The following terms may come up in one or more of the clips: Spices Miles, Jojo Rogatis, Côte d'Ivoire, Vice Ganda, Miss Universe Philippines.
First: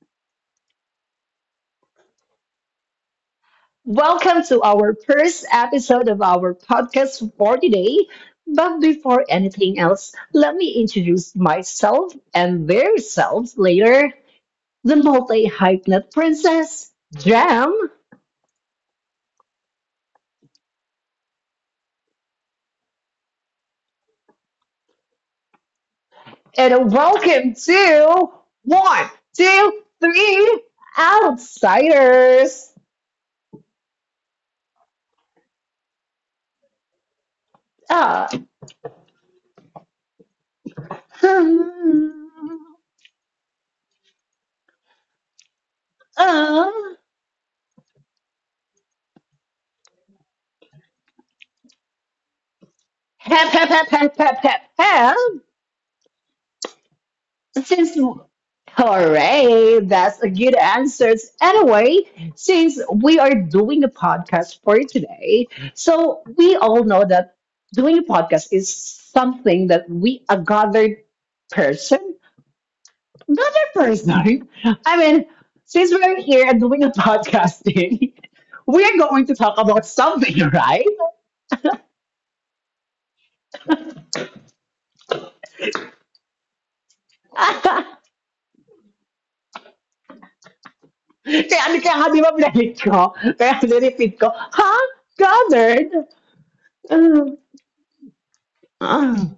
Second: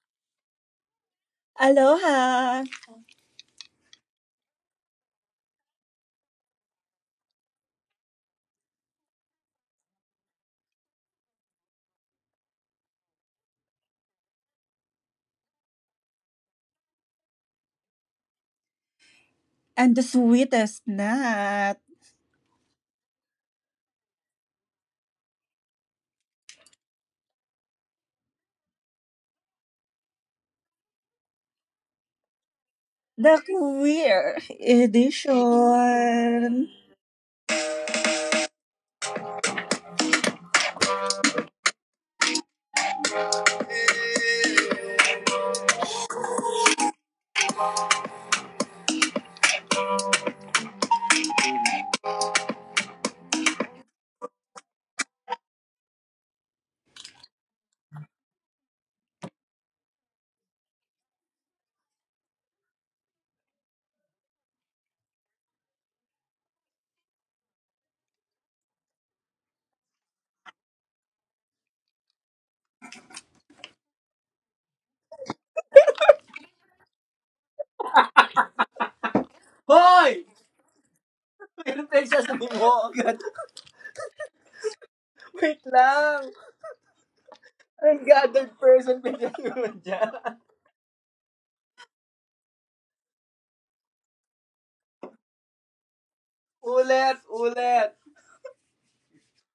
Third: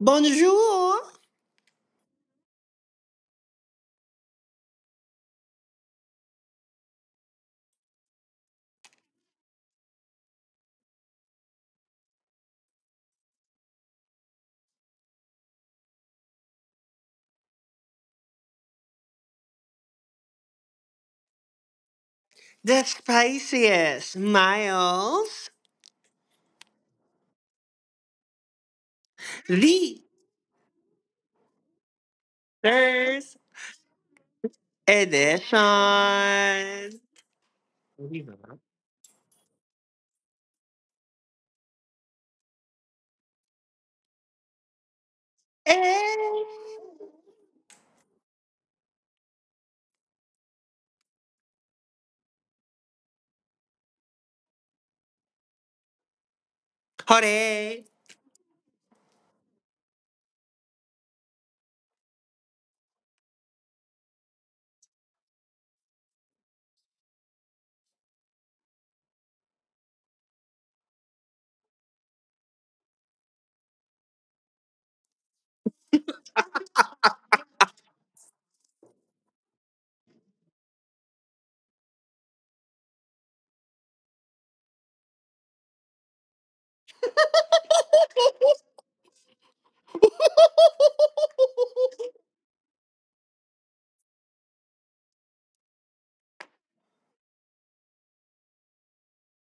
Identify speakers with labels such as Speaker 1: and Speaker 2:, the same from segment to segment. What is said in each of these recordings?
Speaker 1: Bonjour,
Speaker 2: Aloha!
Speaker 3: Welcome to our first episode of our podcast for today. But before anything else, let me introduce myself and their selves later. The multi hyphenate princess, Jam,
Speaker 2: And the sweetest nut,
Speaker 1: Despicious Miles,
Speaker 3: and welcome to one,
Speaker 1: the
Speaker 3: two, three outsiders.
Speaker 1: Third
Speaker 2: the queer
Speaker 1: Edition.
Speaker 2: edition.
Speaker 3: Ah, hmm,
Speaker 1: Eh.
Speaker 3: ah, hep, hep, hep, hep, hep, hep, hep.
Speaker 1: Hore!
Speaker 3: Since, hooray, that's a good answer. Anyway, since we are doing a podcast for today, so we all know that doing a podcast is something that we, a gathered person, another person. I mean, since we're here and doing a podcasting, we're going to talk about
Speaker 2: Hoy!
Speaker 3: something, right?
Speaker 2: Meron tayong sasabihin mo agad. Wait lang. Ungathered person bigyan mo dyan.
Speaker 3: kaya, kaya nga di ba pinalit ko? Kaya nirepeat ko, ha? Gathered?
Speaker 2: Ulit,
Speaker 3: Ah,
Speaker 2: ulit.
Speaker 3: ah.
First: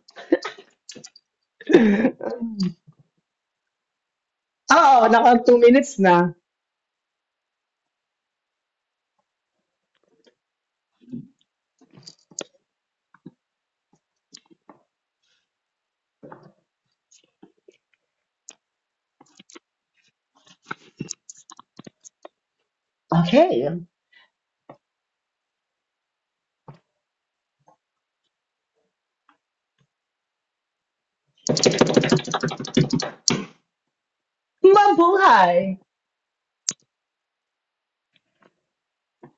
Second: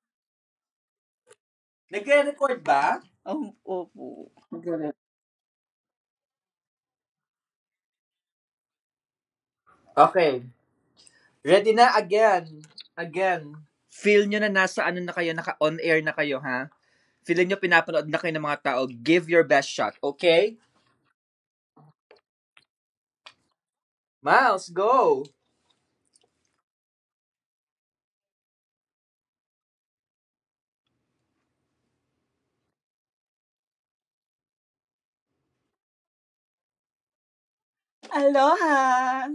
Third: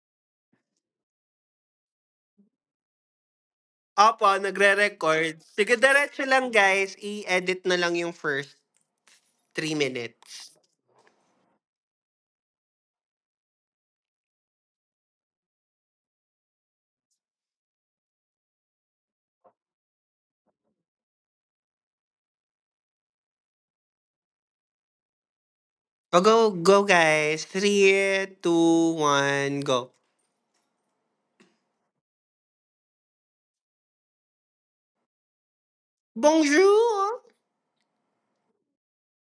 Speaker 2: Nagre-record ba? Ang opo.
Speaker 1: Opo,
Speaker 3: Oo, naka
Speaker 1: nagre-record.
Speaker 3: 2
Speaker 1: Sige,
Speaker 3: minutes na.
Speaker 1: diretso lang guys. I-edit na lang yung first three
Speaker 2: Okay.
Speaker 1: minutes.
Speaker 2: Ready na again. Again. Feel nyo na nasa ano na kayo, naka-on air na kayo, ha? Feel nyo pinapanood na kayo ng mga tao. Give your best shot, okay?
Speaker 3: Okay.
Speaker 2: Miles, go!
Speaker 1: O go, go guys. Three, two, one, go.
Speaker 3: Mabuhay!
Speaker 1: Bonjour!
Speaker 2: Aloha.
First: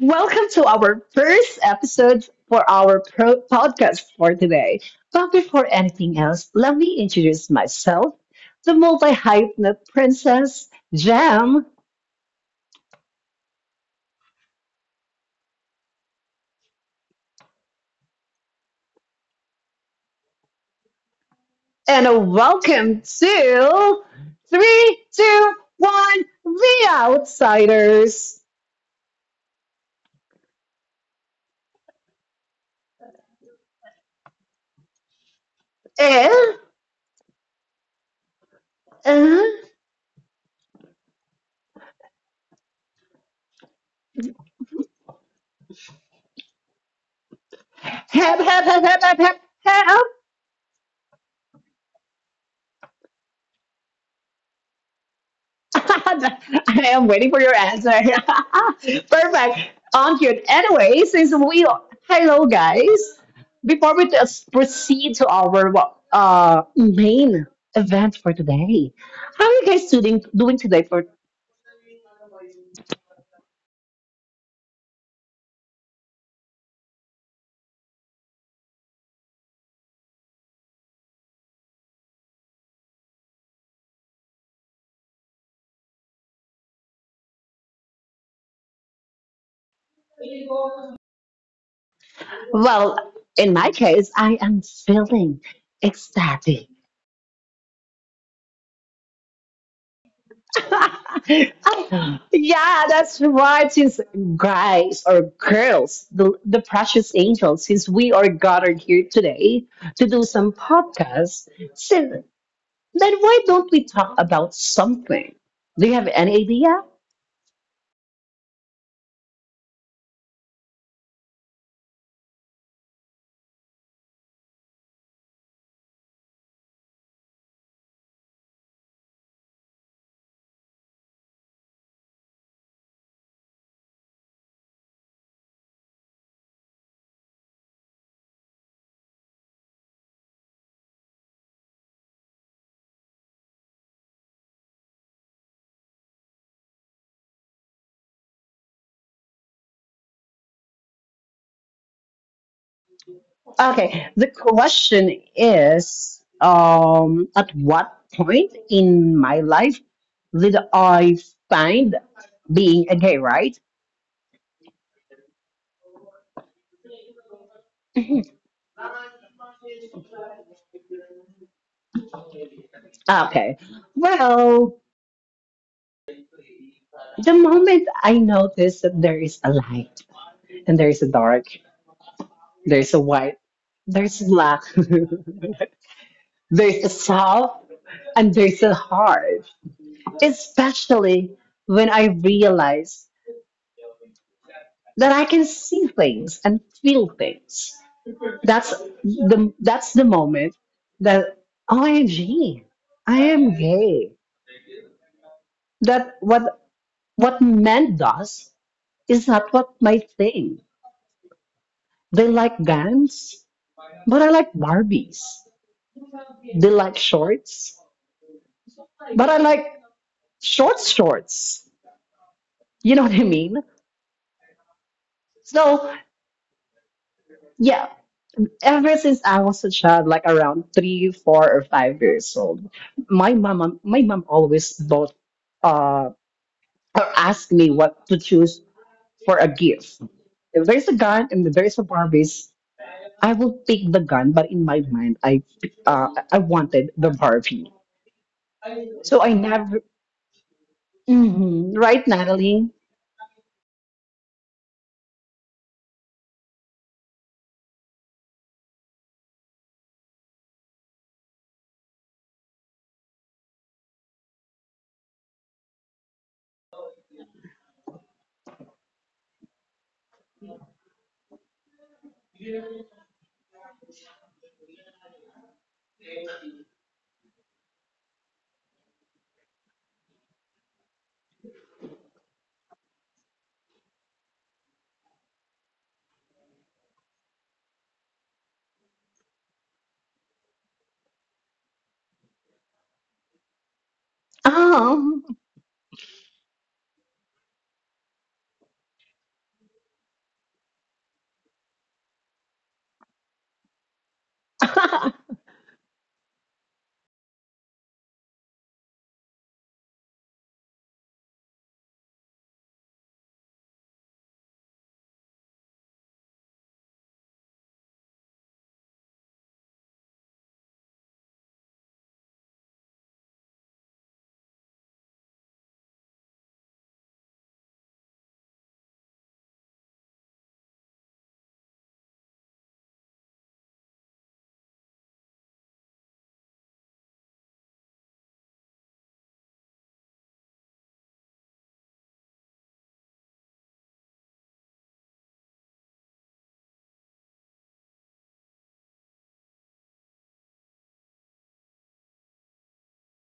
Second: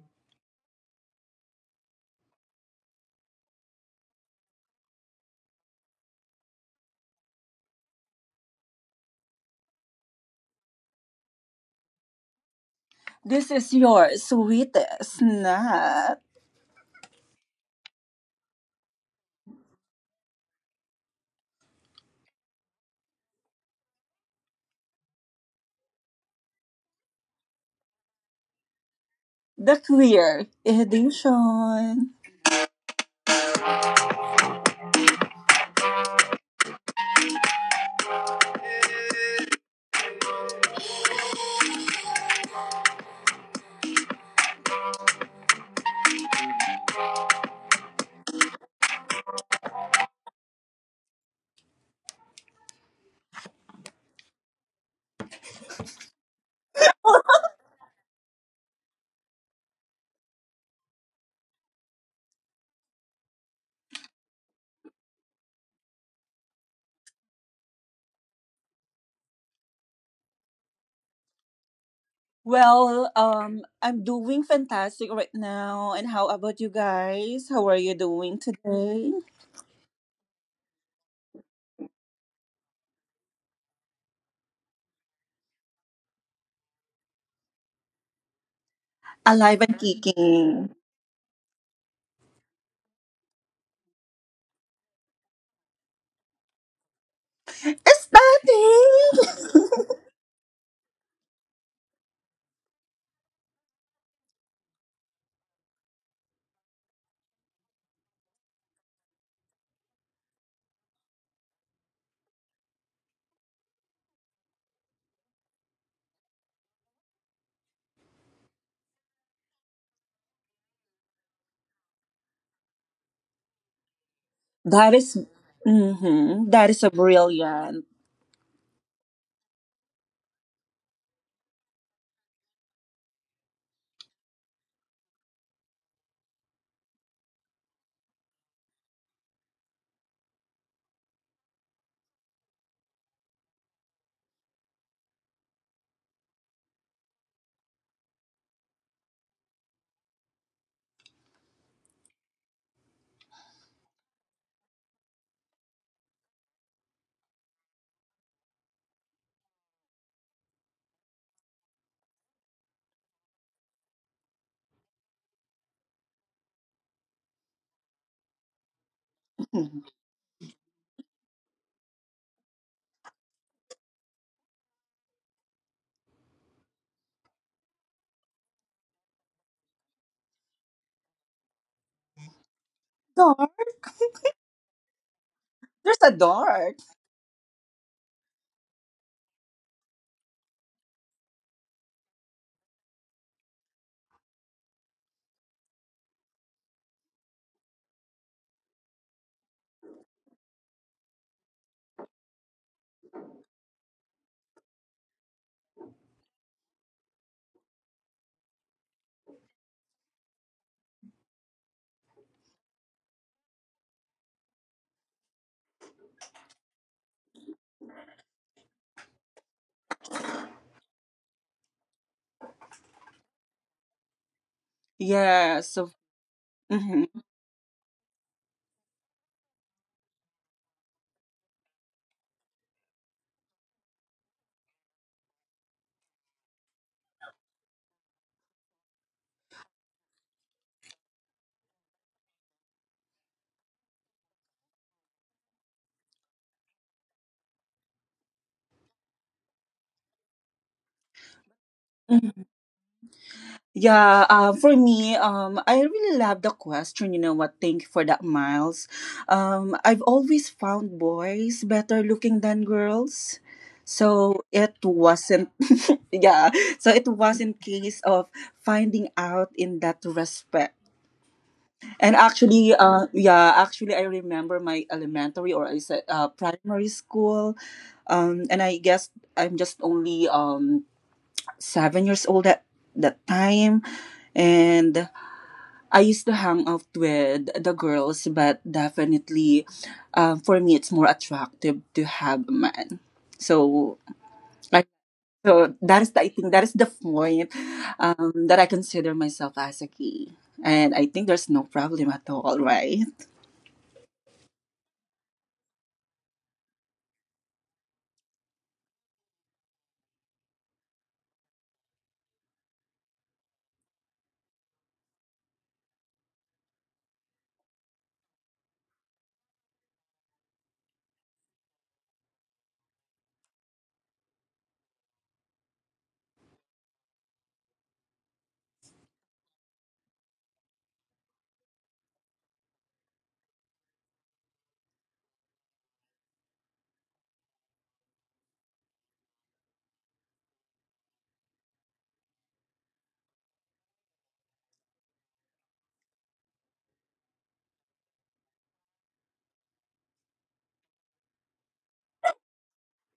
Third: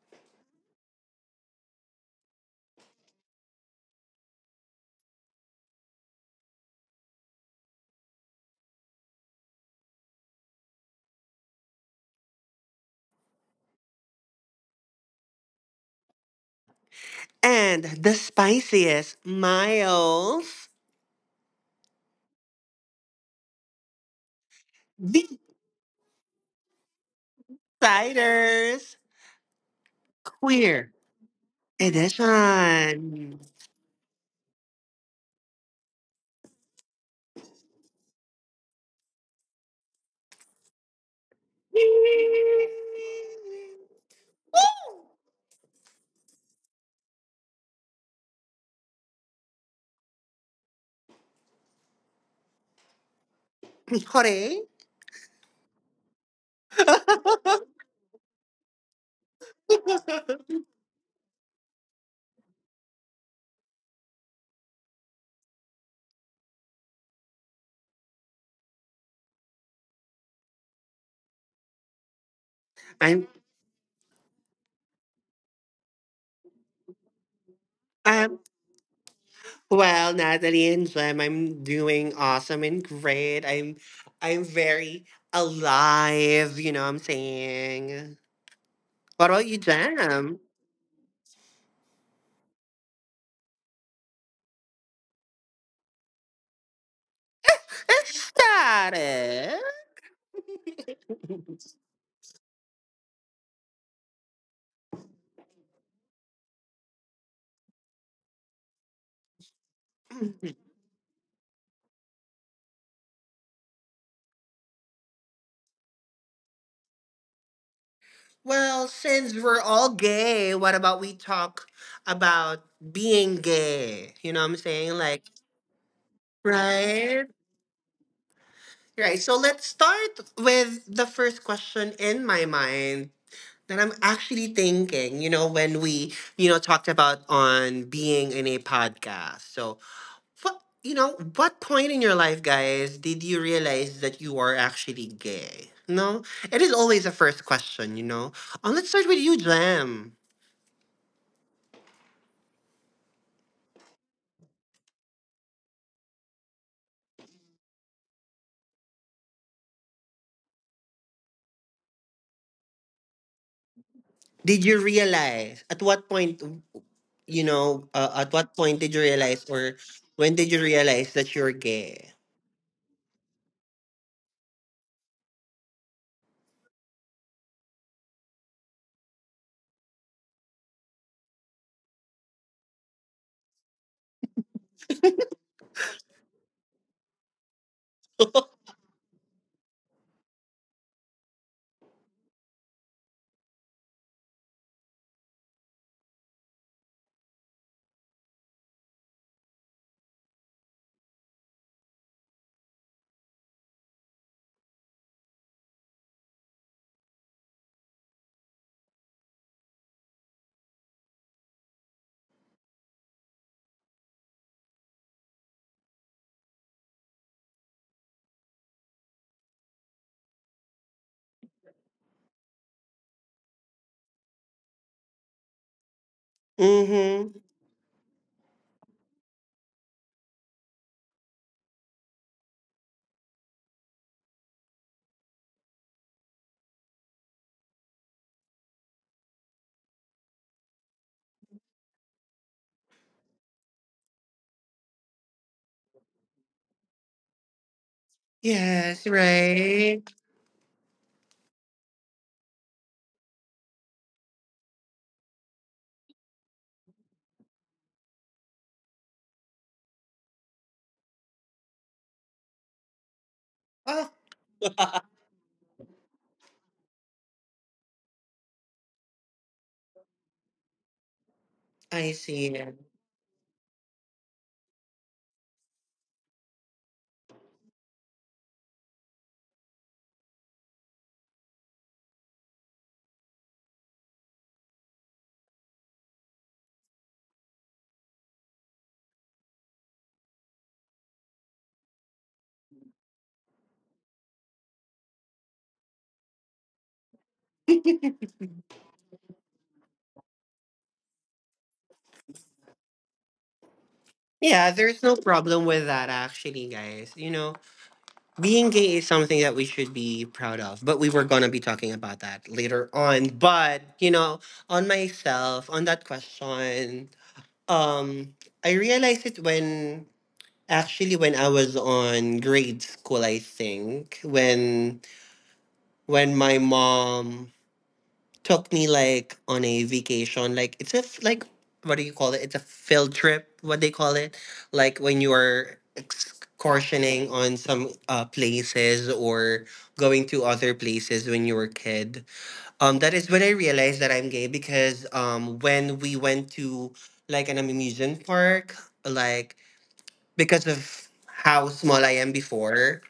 Speaker 3: Welcome to our first episode for our podcast for today. But before anything else, let me introduce myself, the multi-hypnot princess, Jam,
Speaker 2: This is your sweetest nut,
Speaker 1: And the spiciest, Miles,
Speaker 3: and a welcome to three,
Speaker 1: the
Speaker 3: two, one, the outsiders.
Speaker 1: ciders,
Speaker 2: the clear
Speaker 1: queer
Speaker 2: edition.
Speaker 1: edition.
Speaker 3: And, uh,
Speaker 1: Woo!
Speaker 3: hep, hep, hep, hep, hep, hep, hep.
Speaker 1: Corey.
Speaker 3: I am waiting for your answer. Perfect. On cute. Anyway, since we hello guys, before we just proceed to our main event for today, how are you guys doing today? For
Speaker 2: Well,
Speaker 1: I'm
Speaker 2: I'm doing fantastic right now. And how about you guys? How are you doing
Speaker 1: um
Speaker 2: today?
Speaker 1: well Natalie and Jim, I'm doing awesome and great. I'm very alive, you know what I'm saying? What about you,
Speaker 2: Alive and
Speaker 1: Jam?
Speaker 2: kicking.
Speaker 3: well, in my case, I am feeling ecstatic.
Speaker 2: It's
Speaker 1: Let's start it.
Speaker 2: starting.
Speaker 3: Yeah, that's right. Since guys or girls, the precious angels, since we are gathered here today to do some podcasts, since, then why don't we talk about something? Do you have any idea?
Speaker 1: Well, since we're all gay, what about we talk about being gay? You know what I'm saying?
Speaker 2: that is,
Speaker 1: Like
Speaker 2: mm-hmm, that is a
Speaker 1: right.
Speaker 2: brilliant.
Speaker 1: Right. So let's start with the first question in my mind that I'm actually thinking, you know, when we, you know, talked about on being in a podcast. So, what, you know, what point in your life, guys, did you realize that you are actually gay? No, it is always the first question, you know. Let's start with you, Jam.
Speaker 3: Okay, the question is at what point in my life did I find being a gay, right?
Speaker 1: Did you realize at what point, you know, at what point did you realize or
Speaker 2: Mhm.
Speaker 1: when did you realize that you're gay?
Speaker 3: Okay. Well, the moment I notice that there is a light and there is a dark, there's a white,
Speaker 2: Dark.
Speaker 3: there's black,
Speaker 2: There's a dark.
Speaker 3: there's a soft, and there's a hard. Especially when I realize that I can see things and feel things. That's that's the moment that OMG, I am gay. That what men does is not what my thing. They like guns. But I like Barbies. They like shorts. But I like shorts, shorts. You know what I mean?
Speaker 2: Yes.
Speaker 3: So,
Speaker 2: So, mhm.
Speaker 1: Mm-hmm.
Speaker 3: yeah, ever since I was a child, like around 3, 4, or 5 years old, my mom always bought uh, or asked me what to choose for a gift. If there's a gun and if there's a Barbies, I will pick the gun. But in my mind, I wanted the Barbie.
Speaker 1: Yes,
Speaker 3: So I never.
Speaker 1: right.
Speaker 3: Mhm. Right, Natalie?
Speaker 2: Yeah, for me, I really love the question. You know what? Thank you for that, Miles. I've always found boys better looking than girls,
Speaker 1: Oh,
Speaker 2: so it wasn't. yeah, so it wasn't case of finding out in that respect.
Speaker 1: I
Speaker 2: And
Speaker 1: see.
Speaker 2: actually, yeah, actually, I remember my elementary, or I said primary school, and I guess I'm just only 7 years old at that time, and I used to hang out with the girls, but definitely, for me, it's more attractive to have a man. So, I,
Speaker 3: Um,
Speaker 2: so I think that is the point, that I consider myself as a gay. And I think there's no problem at all, right?
Speaker 1: Yeah, there's no problem with that actually, guys. You know, being gay is something that we should be proud of, but we were going to be talking about that later on. But, you know, on myself, on that question, um I realized it when actually when I was on grade school, I think, when my mom took me like on a vacation. Like it's a like what do you call it? It's a field trip. What they call it? Like when you are excursioning on some places or going to other places when you were a kid. That is when I realized that I'm gay because when we went to like an amusement park, like because of how small I am before,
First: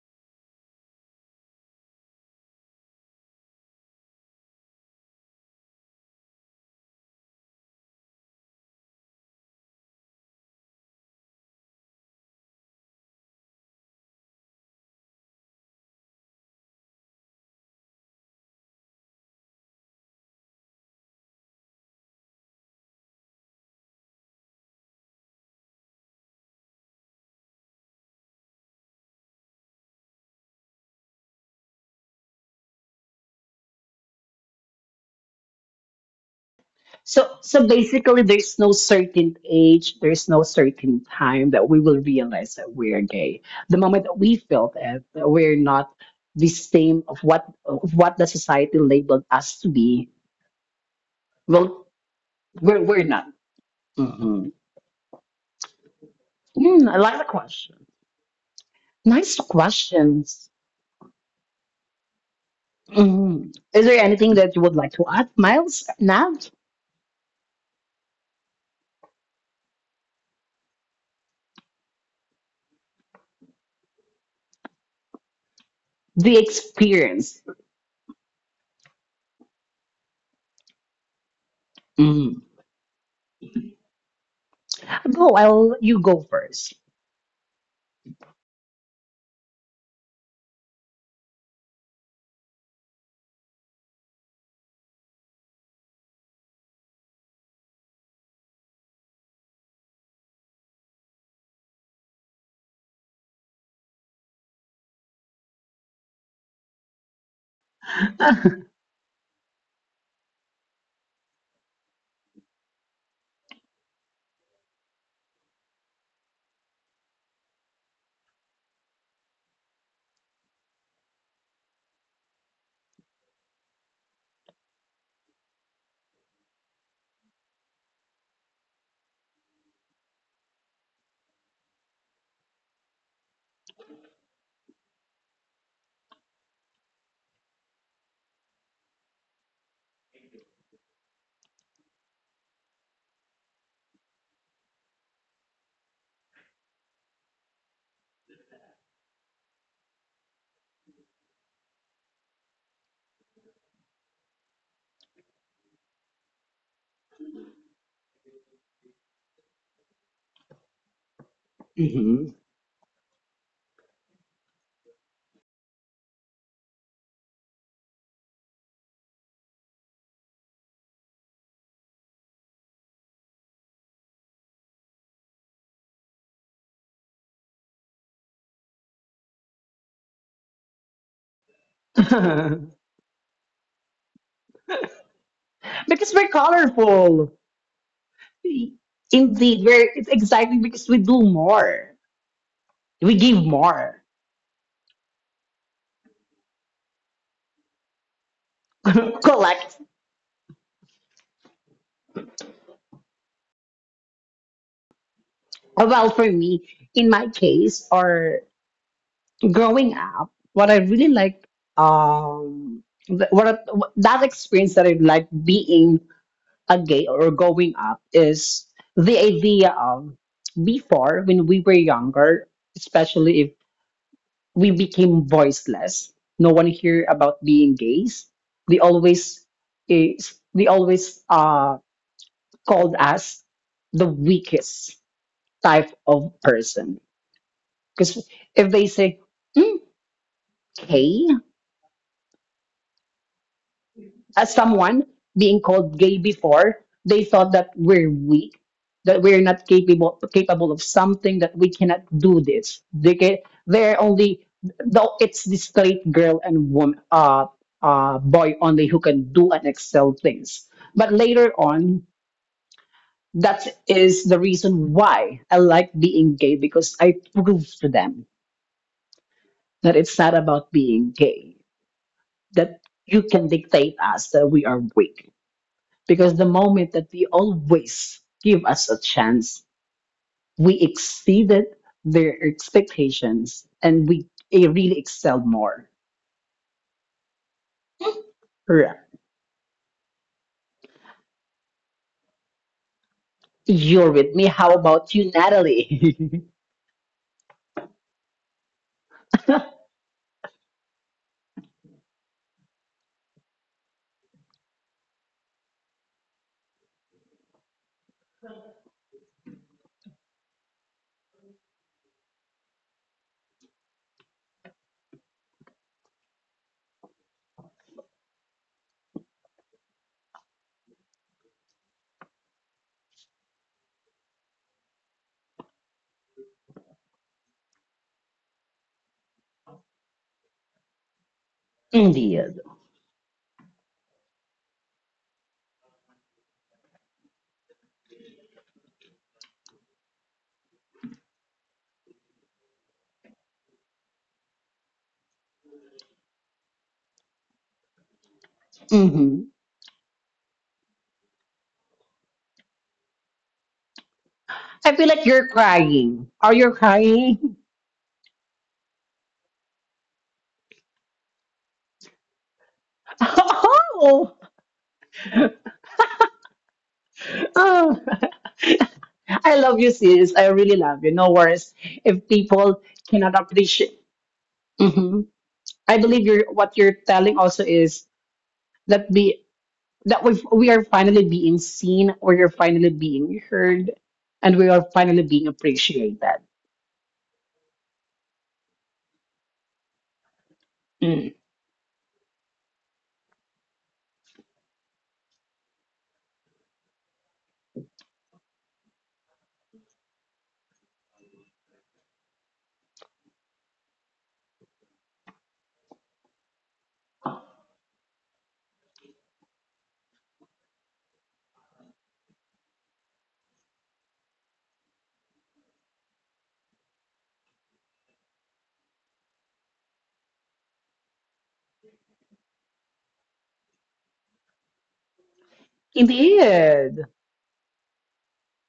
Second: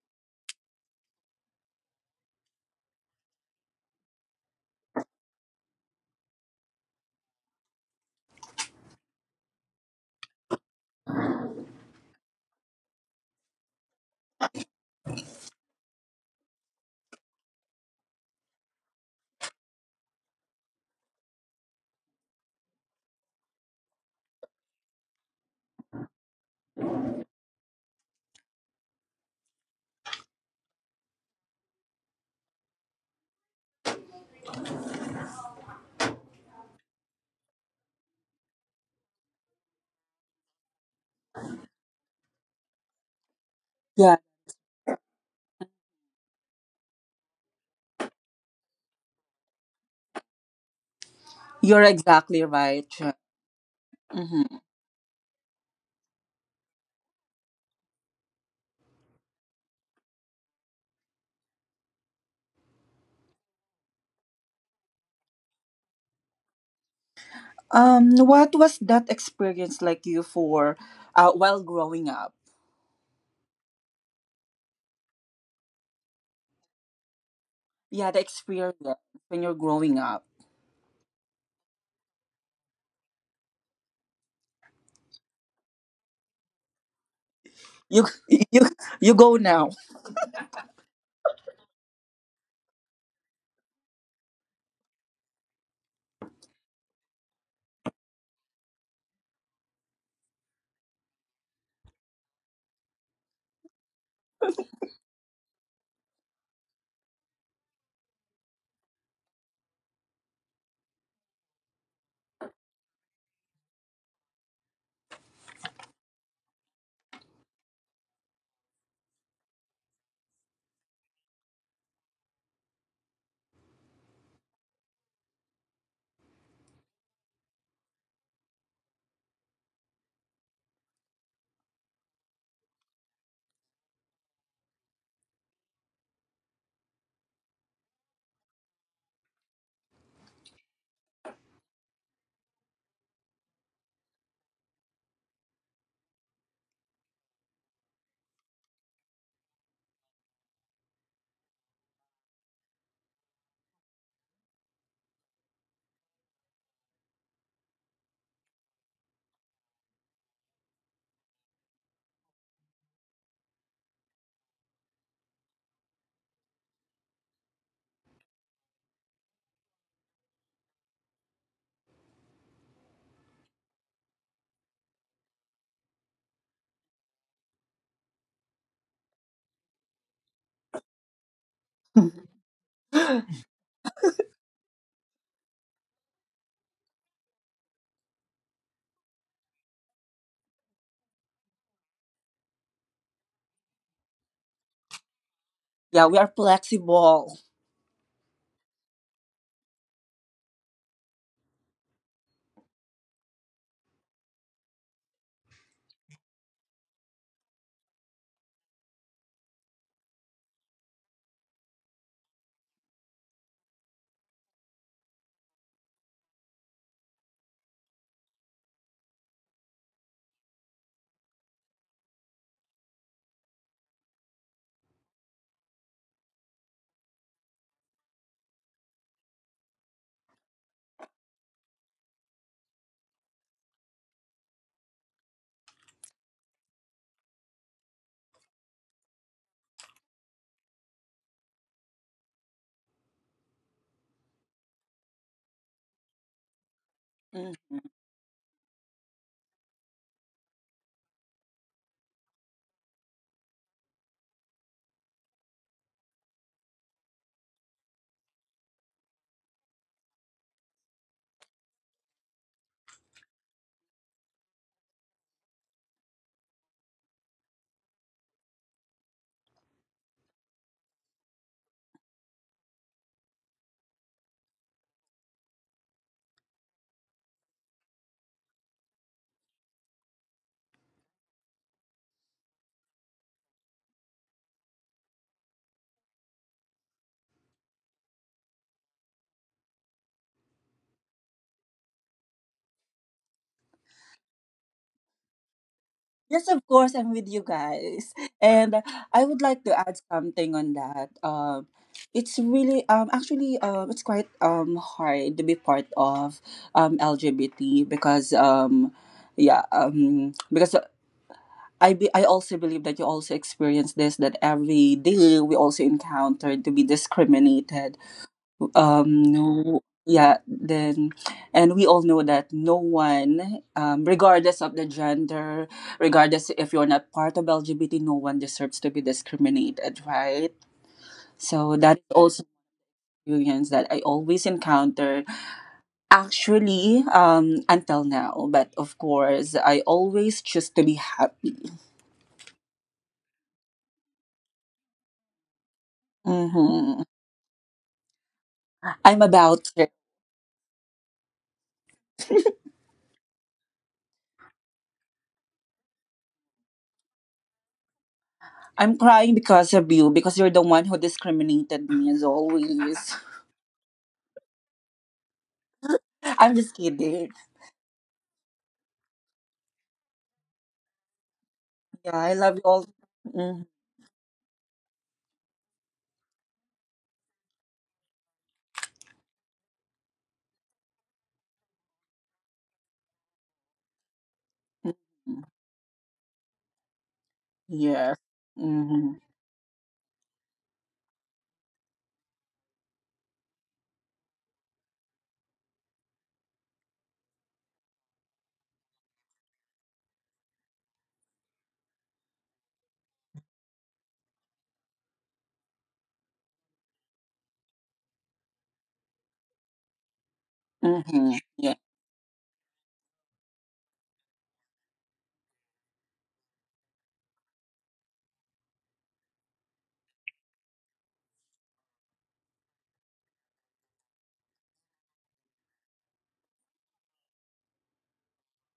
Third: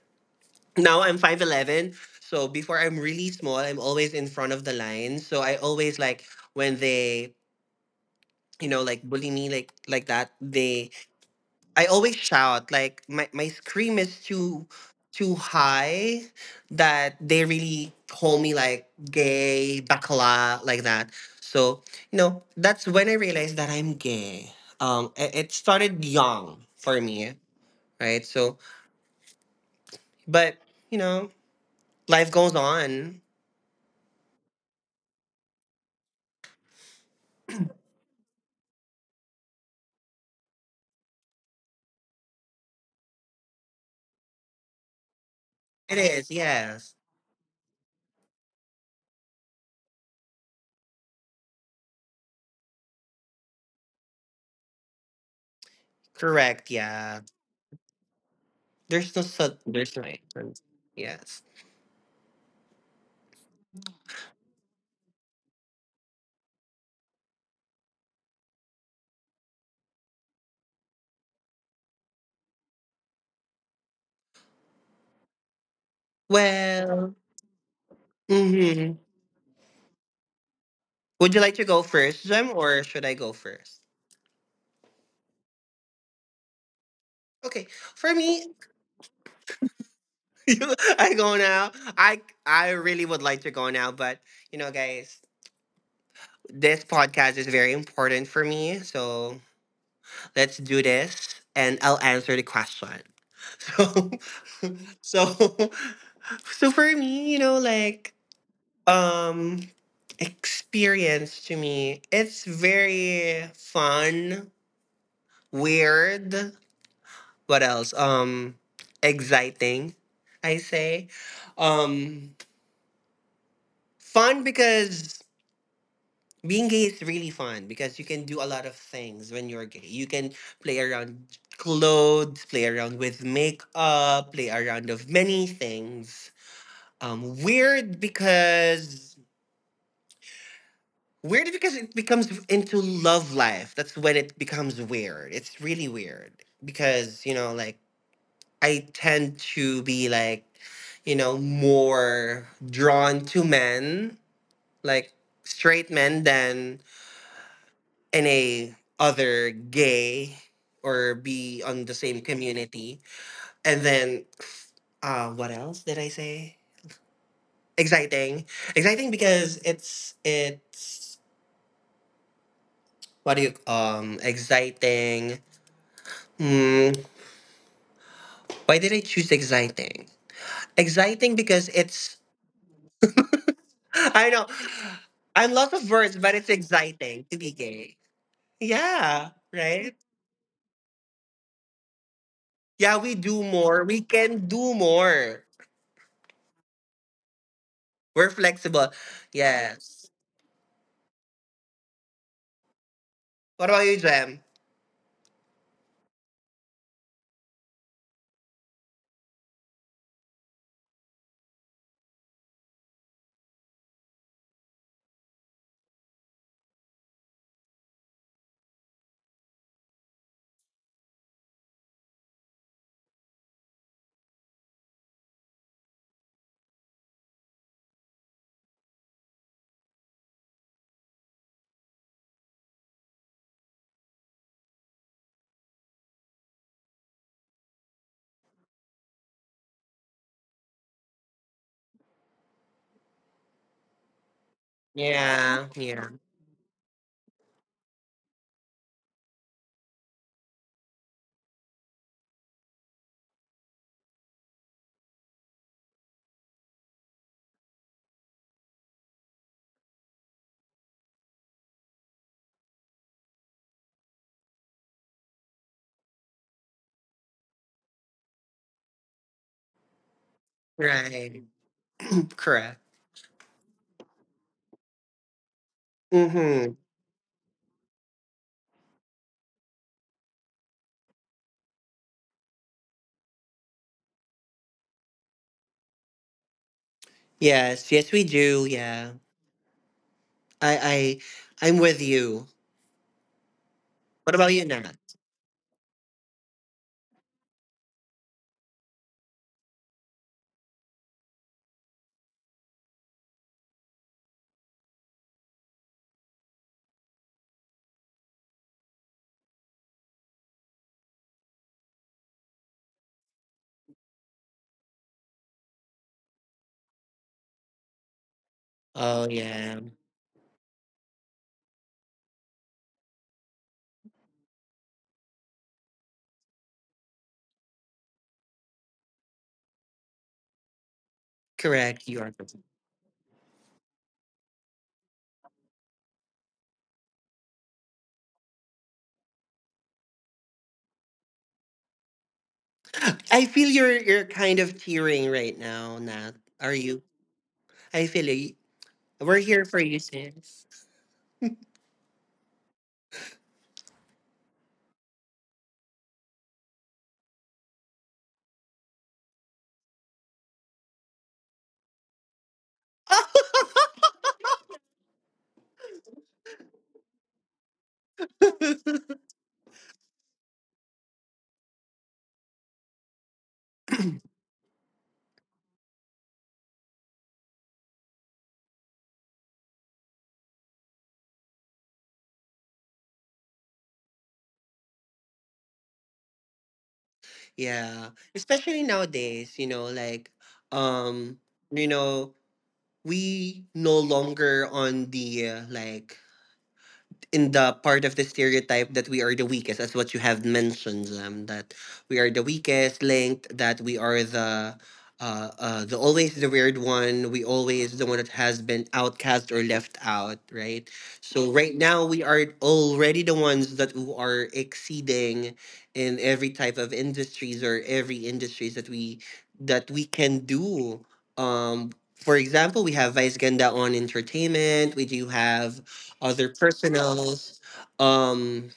Speaker 1: now I'm 5'11. So before I'm really small, I'm always in front of the line. So I always like when they, you know, like bully me like that, they I always shout. Like my scream is too high that they really call me like gay, bakla, like that. So, you know, that's when I realized that I'm gay. It started young for me, right? So but you know, life goes on.
Speaker 3: so basically there's no certain age, there's no certain time that we will realize that we're gay. The moment
Speaker 2: Yeah,
Speaker 3: that we felt it, that we're not
Speaker 1: It is,
Speaker 3: the
Speaker 1: yes.
Speaker 3: same of what the society labeled us to be.
Speaker 2: you're
Speaker 3: Well,
Speaker 2: exactly
Speaker 3: we're
Speaker 2: right.
Speaker 3: we're not. Mm-hmm.
Speaker 2: Mm-hmm.
Speaker 1: Correct,
Speaker 3: Mm, I
Speaker 1: yeah.
Speaker 3: like the question. Nice
Speaker 1: There's no answer.
Speaker 3: questions.
Speaker 1: Yes.
Speaker 3: Mhm. Is there anything that you would like to add, Miles? Now
Speaker 2: What was that experience like you for, while growing up?
Speaker 3: the
Speaker 1: Well,
Speaker 3: experience.
Speaker 2: Yeah, the experience
Speaker 1: hmm,
Speaker 2: when you're growing up.
Speaker 1: would you like to go first,
Speaker 3: Mhm.
Speaker 1: Jem, or should I go first?
Speaker 3: Go, I'll you go 1st.
Speaker 1: Okay,
Speaker 2: You
Speaker 1: for me,
Speaker 2: you go now.
Speaker 1: I go now. I really would like to go now, but you know, guys, this podcast is very important for me, so let's do this, and I'll answer the question. So, so, so for me, you know, like um experience to me it's very fun, weird, what else, exciting, I say. um Fun because being gay is really fun because you can do a lot of things when you're gay. You can play around clothes, play around with makeup, play around of many things. Weird because weird because it becomes into love life. That's when it becomes weird. It's really weird because, you know, like I tend to be like, you know, more drawn to men, like straight men than any other gay or be on the same community. And then what else did I say? Exciting. Exciting because it's what do you exciting. Hmm. Why did I choose exciting? Exciting because it's
Speaker 3: Because
Speaker 1: I know I'm lots of words,
Speaker 3: we're
Speaker 1: but it's exciting to
Speaker 3: colorful.
Speaker 1: be gay. Yeah,
Speaker 3: Indeed,
Speaker 1: right?
Speaker 3: we're it's exactly because we do more.
Speaker 1: Yeah, we
Speaker 3: We
Speaker 1: do
Speaker 3: give
Speaker 1: more. We
Speaker 3: more.
Speaker 1: can do more.
Speaker 2: Yeah, we are flexible.
Speaker 1: We're flexible.
Speaker 3: Collect.
Speaker 1: Yes. What about you, Jem?
Speaker 3: Well, for me, in my case, or growing up, what I really like, that experience that I like being a gay or going up is the idea of before when we were younger, especially we became voiceless. No one hear about being gays. They always they always called us the weakest type of person because if they say mm, gay as someone being
Speaker 1: Yeah,
Speaker 3: called
Speaker 1: yeah.
Speaker 3: gay before, they
Speaker 2: Mhm.
Speaker 3: thought that we're weak, that we're not capable of something, that we cannot do this. They're only though it's the straight girl and woman, boy only who can do and excel things. But later on, that is the reason why I like being gay because I proved to them that it's not about being
Speaker 1: Right.
Speaker 3: gay
Speaker 1: Correct.
Speaker 3: that you can dictate us that we are weak. Because the
Speaker 1: Mm-hmm.
Speaker 3: moment that we always give us a chance, we exceeded their expectations and we really excelled more.
Speaker 1: Yes, yes, we do. Yeah.
Speaker 3: Correct.
Speaker 1: I I'm with you.
Speaker 3: You're
Speaker 1: What
Speaker 3: with me.
Speaker 1: about you,
Speaker 3: How
Speaker 1: Nat?
Speaker 3: about you, Natalie?
Speaker 2: Yes, of course, I'm with you guys. And I would like to add something on that. It's really, actually, it's quite hard to be part of LGBT, because yeah, because I also believe that you also experience this, that every day we also encounter to be discriminated,
Speaker 1: Oh
Speaker 2: no,
Speaker 1: yeah.
Speaker 2: yeah, then. And we all know that no one, regardless of the gender, regardless if you're not part of LGBT, no one deserves to be discriminated, right? So that
Speaker 1: Correct.
Speaker 2: is
Speaker 1: You are.
Speaker 2: also
Speaker 3: Indeed.
Speaker 2: experience that I always encounter, actually, until now. But of course I always choose to be happy.
Speaker 1: I feel you're kind of tearing right now, Nat. Are you?
Speaker 2: Hmm.
Speaker 1: I feel you.
Speaker 2: I'm
Speaker 1: We're
Speaker 3: Hmm
Speaker 1: here
Speaker 2: about
Speaker 1: for
Speaker 2: it.
Speaker 1: you, sis.
Speaker 3: I feel like you're crying. Are you crying?
Speaker 2: I'm crying because of you, because you're the one who discriminated me as always.
Speaker 3: oh,
Speaker 2: I'm just kidding.
Speaker 3: oh, I love you, sis. I really love you. No worries
Speaker 2: Yeah, I
Speaker 3: if
Speaker 2: love you all.
Speaker 3: people cannot
Speaker 2: Hmm.
Speaker 3: appreciate. Mhm. I believe what you're telling also is that be that we are finally being seen, we are finally being heard, and we are finally being appreciated.
Speaker 1: Yeah,
Speaker 2: Yes.
Speaker 1: especially
Speaker 2: Mm-hmm.
Speaker 1: nowadays, you know, like
Speaker 3: Mm.
Speaker 1: um, you know, we no longer on the like in the part of the stereotype that we are the weakest, as what you have mentioned, that we are the weakest linked, that we are the always the weird one. We always the one that has been outcast or left out, right?
Speaker 2: Mm-hmm.
Speaker 1: So
Speaker 2: Yeah.
Speaker 1: right now we are already the ones that who are exceeding in every type of industries or every industries that we can do. For example, we have Vice Ganda on entertainment. We do have
Speaker 3: In the
Speaker 1: other
Speaker 3: end,
Speaker 1: personals. Um,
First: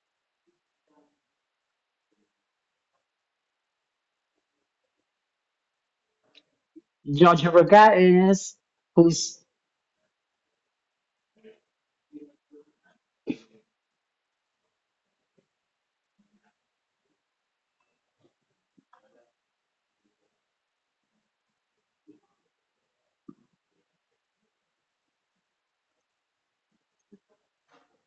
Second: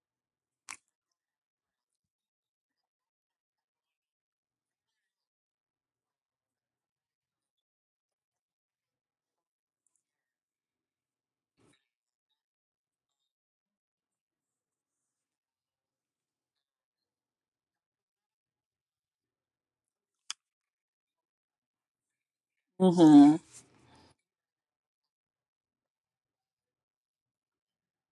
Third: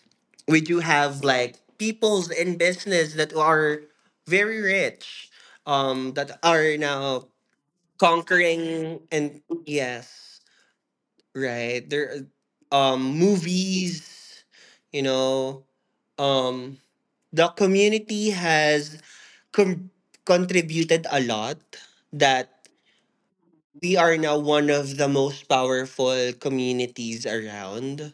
Speaker 1: we do have like peoples in business that are very rich, that are now
Speaker 3: Jojo Rogatis,
Speaker 1: conquering and
Speaker 3: who's
Speaker 1: yes, right. There, movies, you know, um, the community has com- contributed a lot that
Speaker 2: Mm-hmm.
Speaker 1: we are now one of the most powerful communities around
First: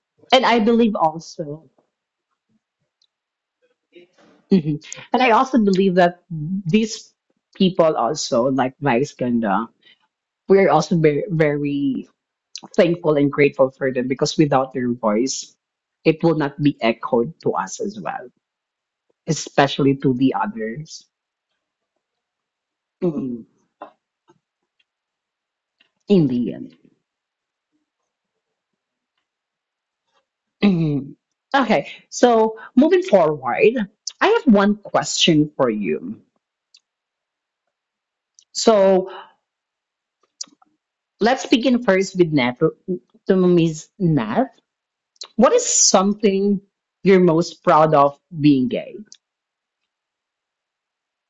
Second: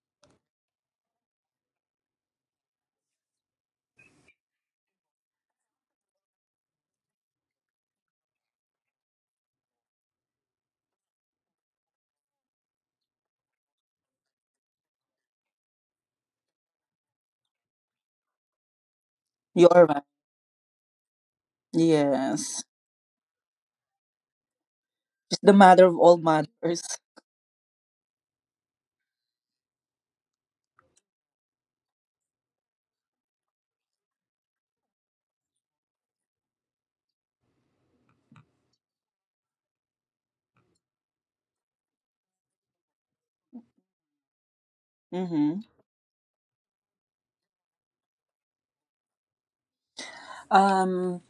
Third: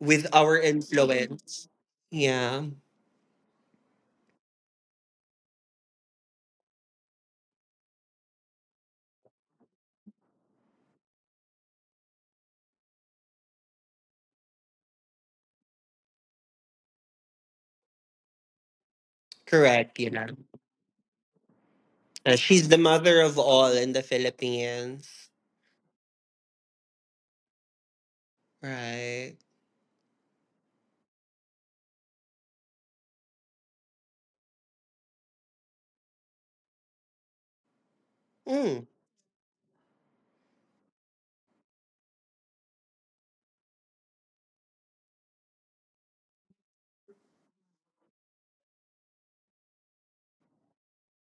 Speaker 1: with
Speaker 3: and
Speaker 1: our
Speaker 3: I believe
Speaker 1: influence.
Speaker 3: also.
Speaker 1: Yeah,
Speaker 3: Mhm. And I also believe that these people also like Vice Ganda, we are also very, very thankful and grateful for them because without their voice, it will not be echoed to us as well,
Speaker 2: You're
Speaker 1: correct.
Speaker 3: especially
Speaker 2: right.
Speaker 1: You
Speaker 3: to
Speaker 1: know,
Speaker 3: the others.
Speaker 2: Yes.
Speaker 1: She's the mother of
Speaker 3: Mhm.
Speaker 1: all in the Philippines,
Speaker 2: It's the mother of all
Speaker 3: In the end.
Speaker 2: mothers.
Speaker 1: right?
Speaker 3: Mhm. Okay, so moving forward, I have one question for you.
Speaker 1: Mm,
Speaker 3: So let's begin first with Nat, to Miss Nat. What
Speaker 2: Mm-hmm.
Speaker 3: is something you're most proud of being gay?
Speaker 2: Um.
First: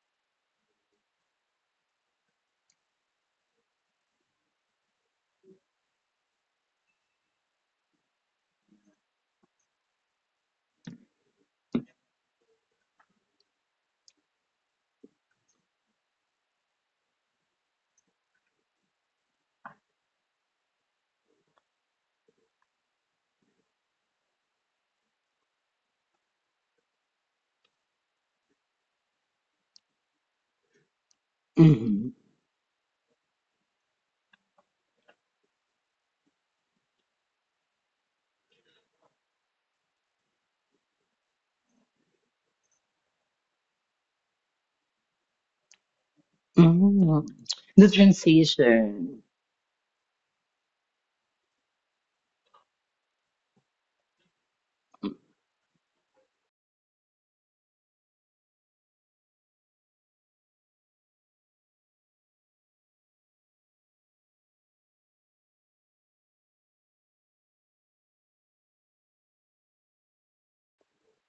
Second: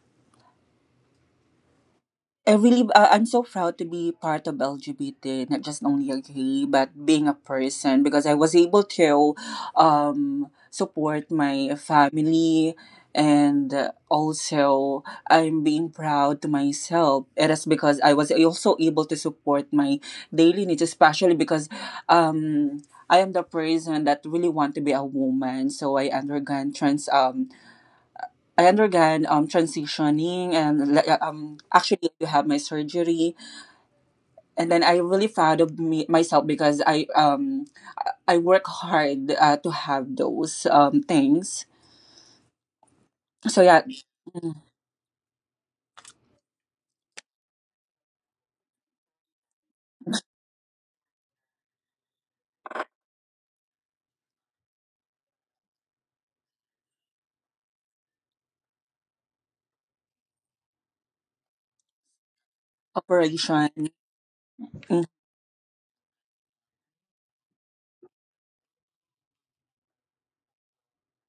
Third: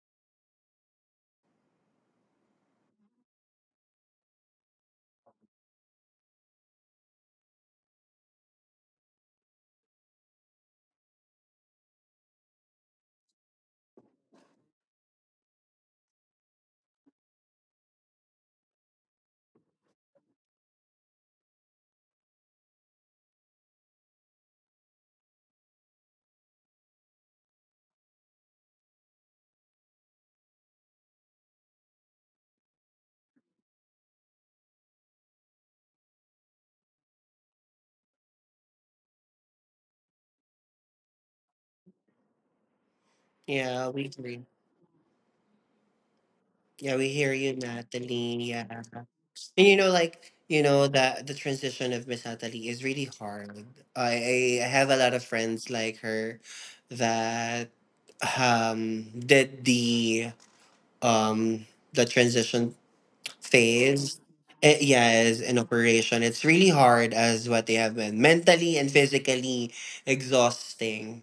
Speaker 2: I'm so proud to be part of LGBT, not just only a gay, but being a person, because I was able to, support my family, and also, I'm being proud to myself. It is because I was also able to support my daily needs, especially because, um, I am the person that really want to be a woman. So I undergone trans. I undergone transitioning, and like, actually
Speaker 3: Mhm.
Speaker 2: I have my surgery. And then I really proud of me myself, because I work hard, to have those things. So yeah.
Speaker 1: yeah, we agree.
Speaker 2: Mm.
Speaker 1: Yeah, we
Speaker 3: Mhm.
Speaker 1: hear you,
Speaker 3: The
Speaker 1: Natalie. Yeah,
Speaker 3: transition,
Speaker 1: and you know, like you know, that the transition of Miss Natalie is really hard. I have a lot of friends like her that did um the transition
Speaker 2: Operation.
Speaker 1: phase. Eh,
Speaker 2: Mm.
Speaker 1: yes, in operation. It's really hard as what they have been mentally and physically exhausting.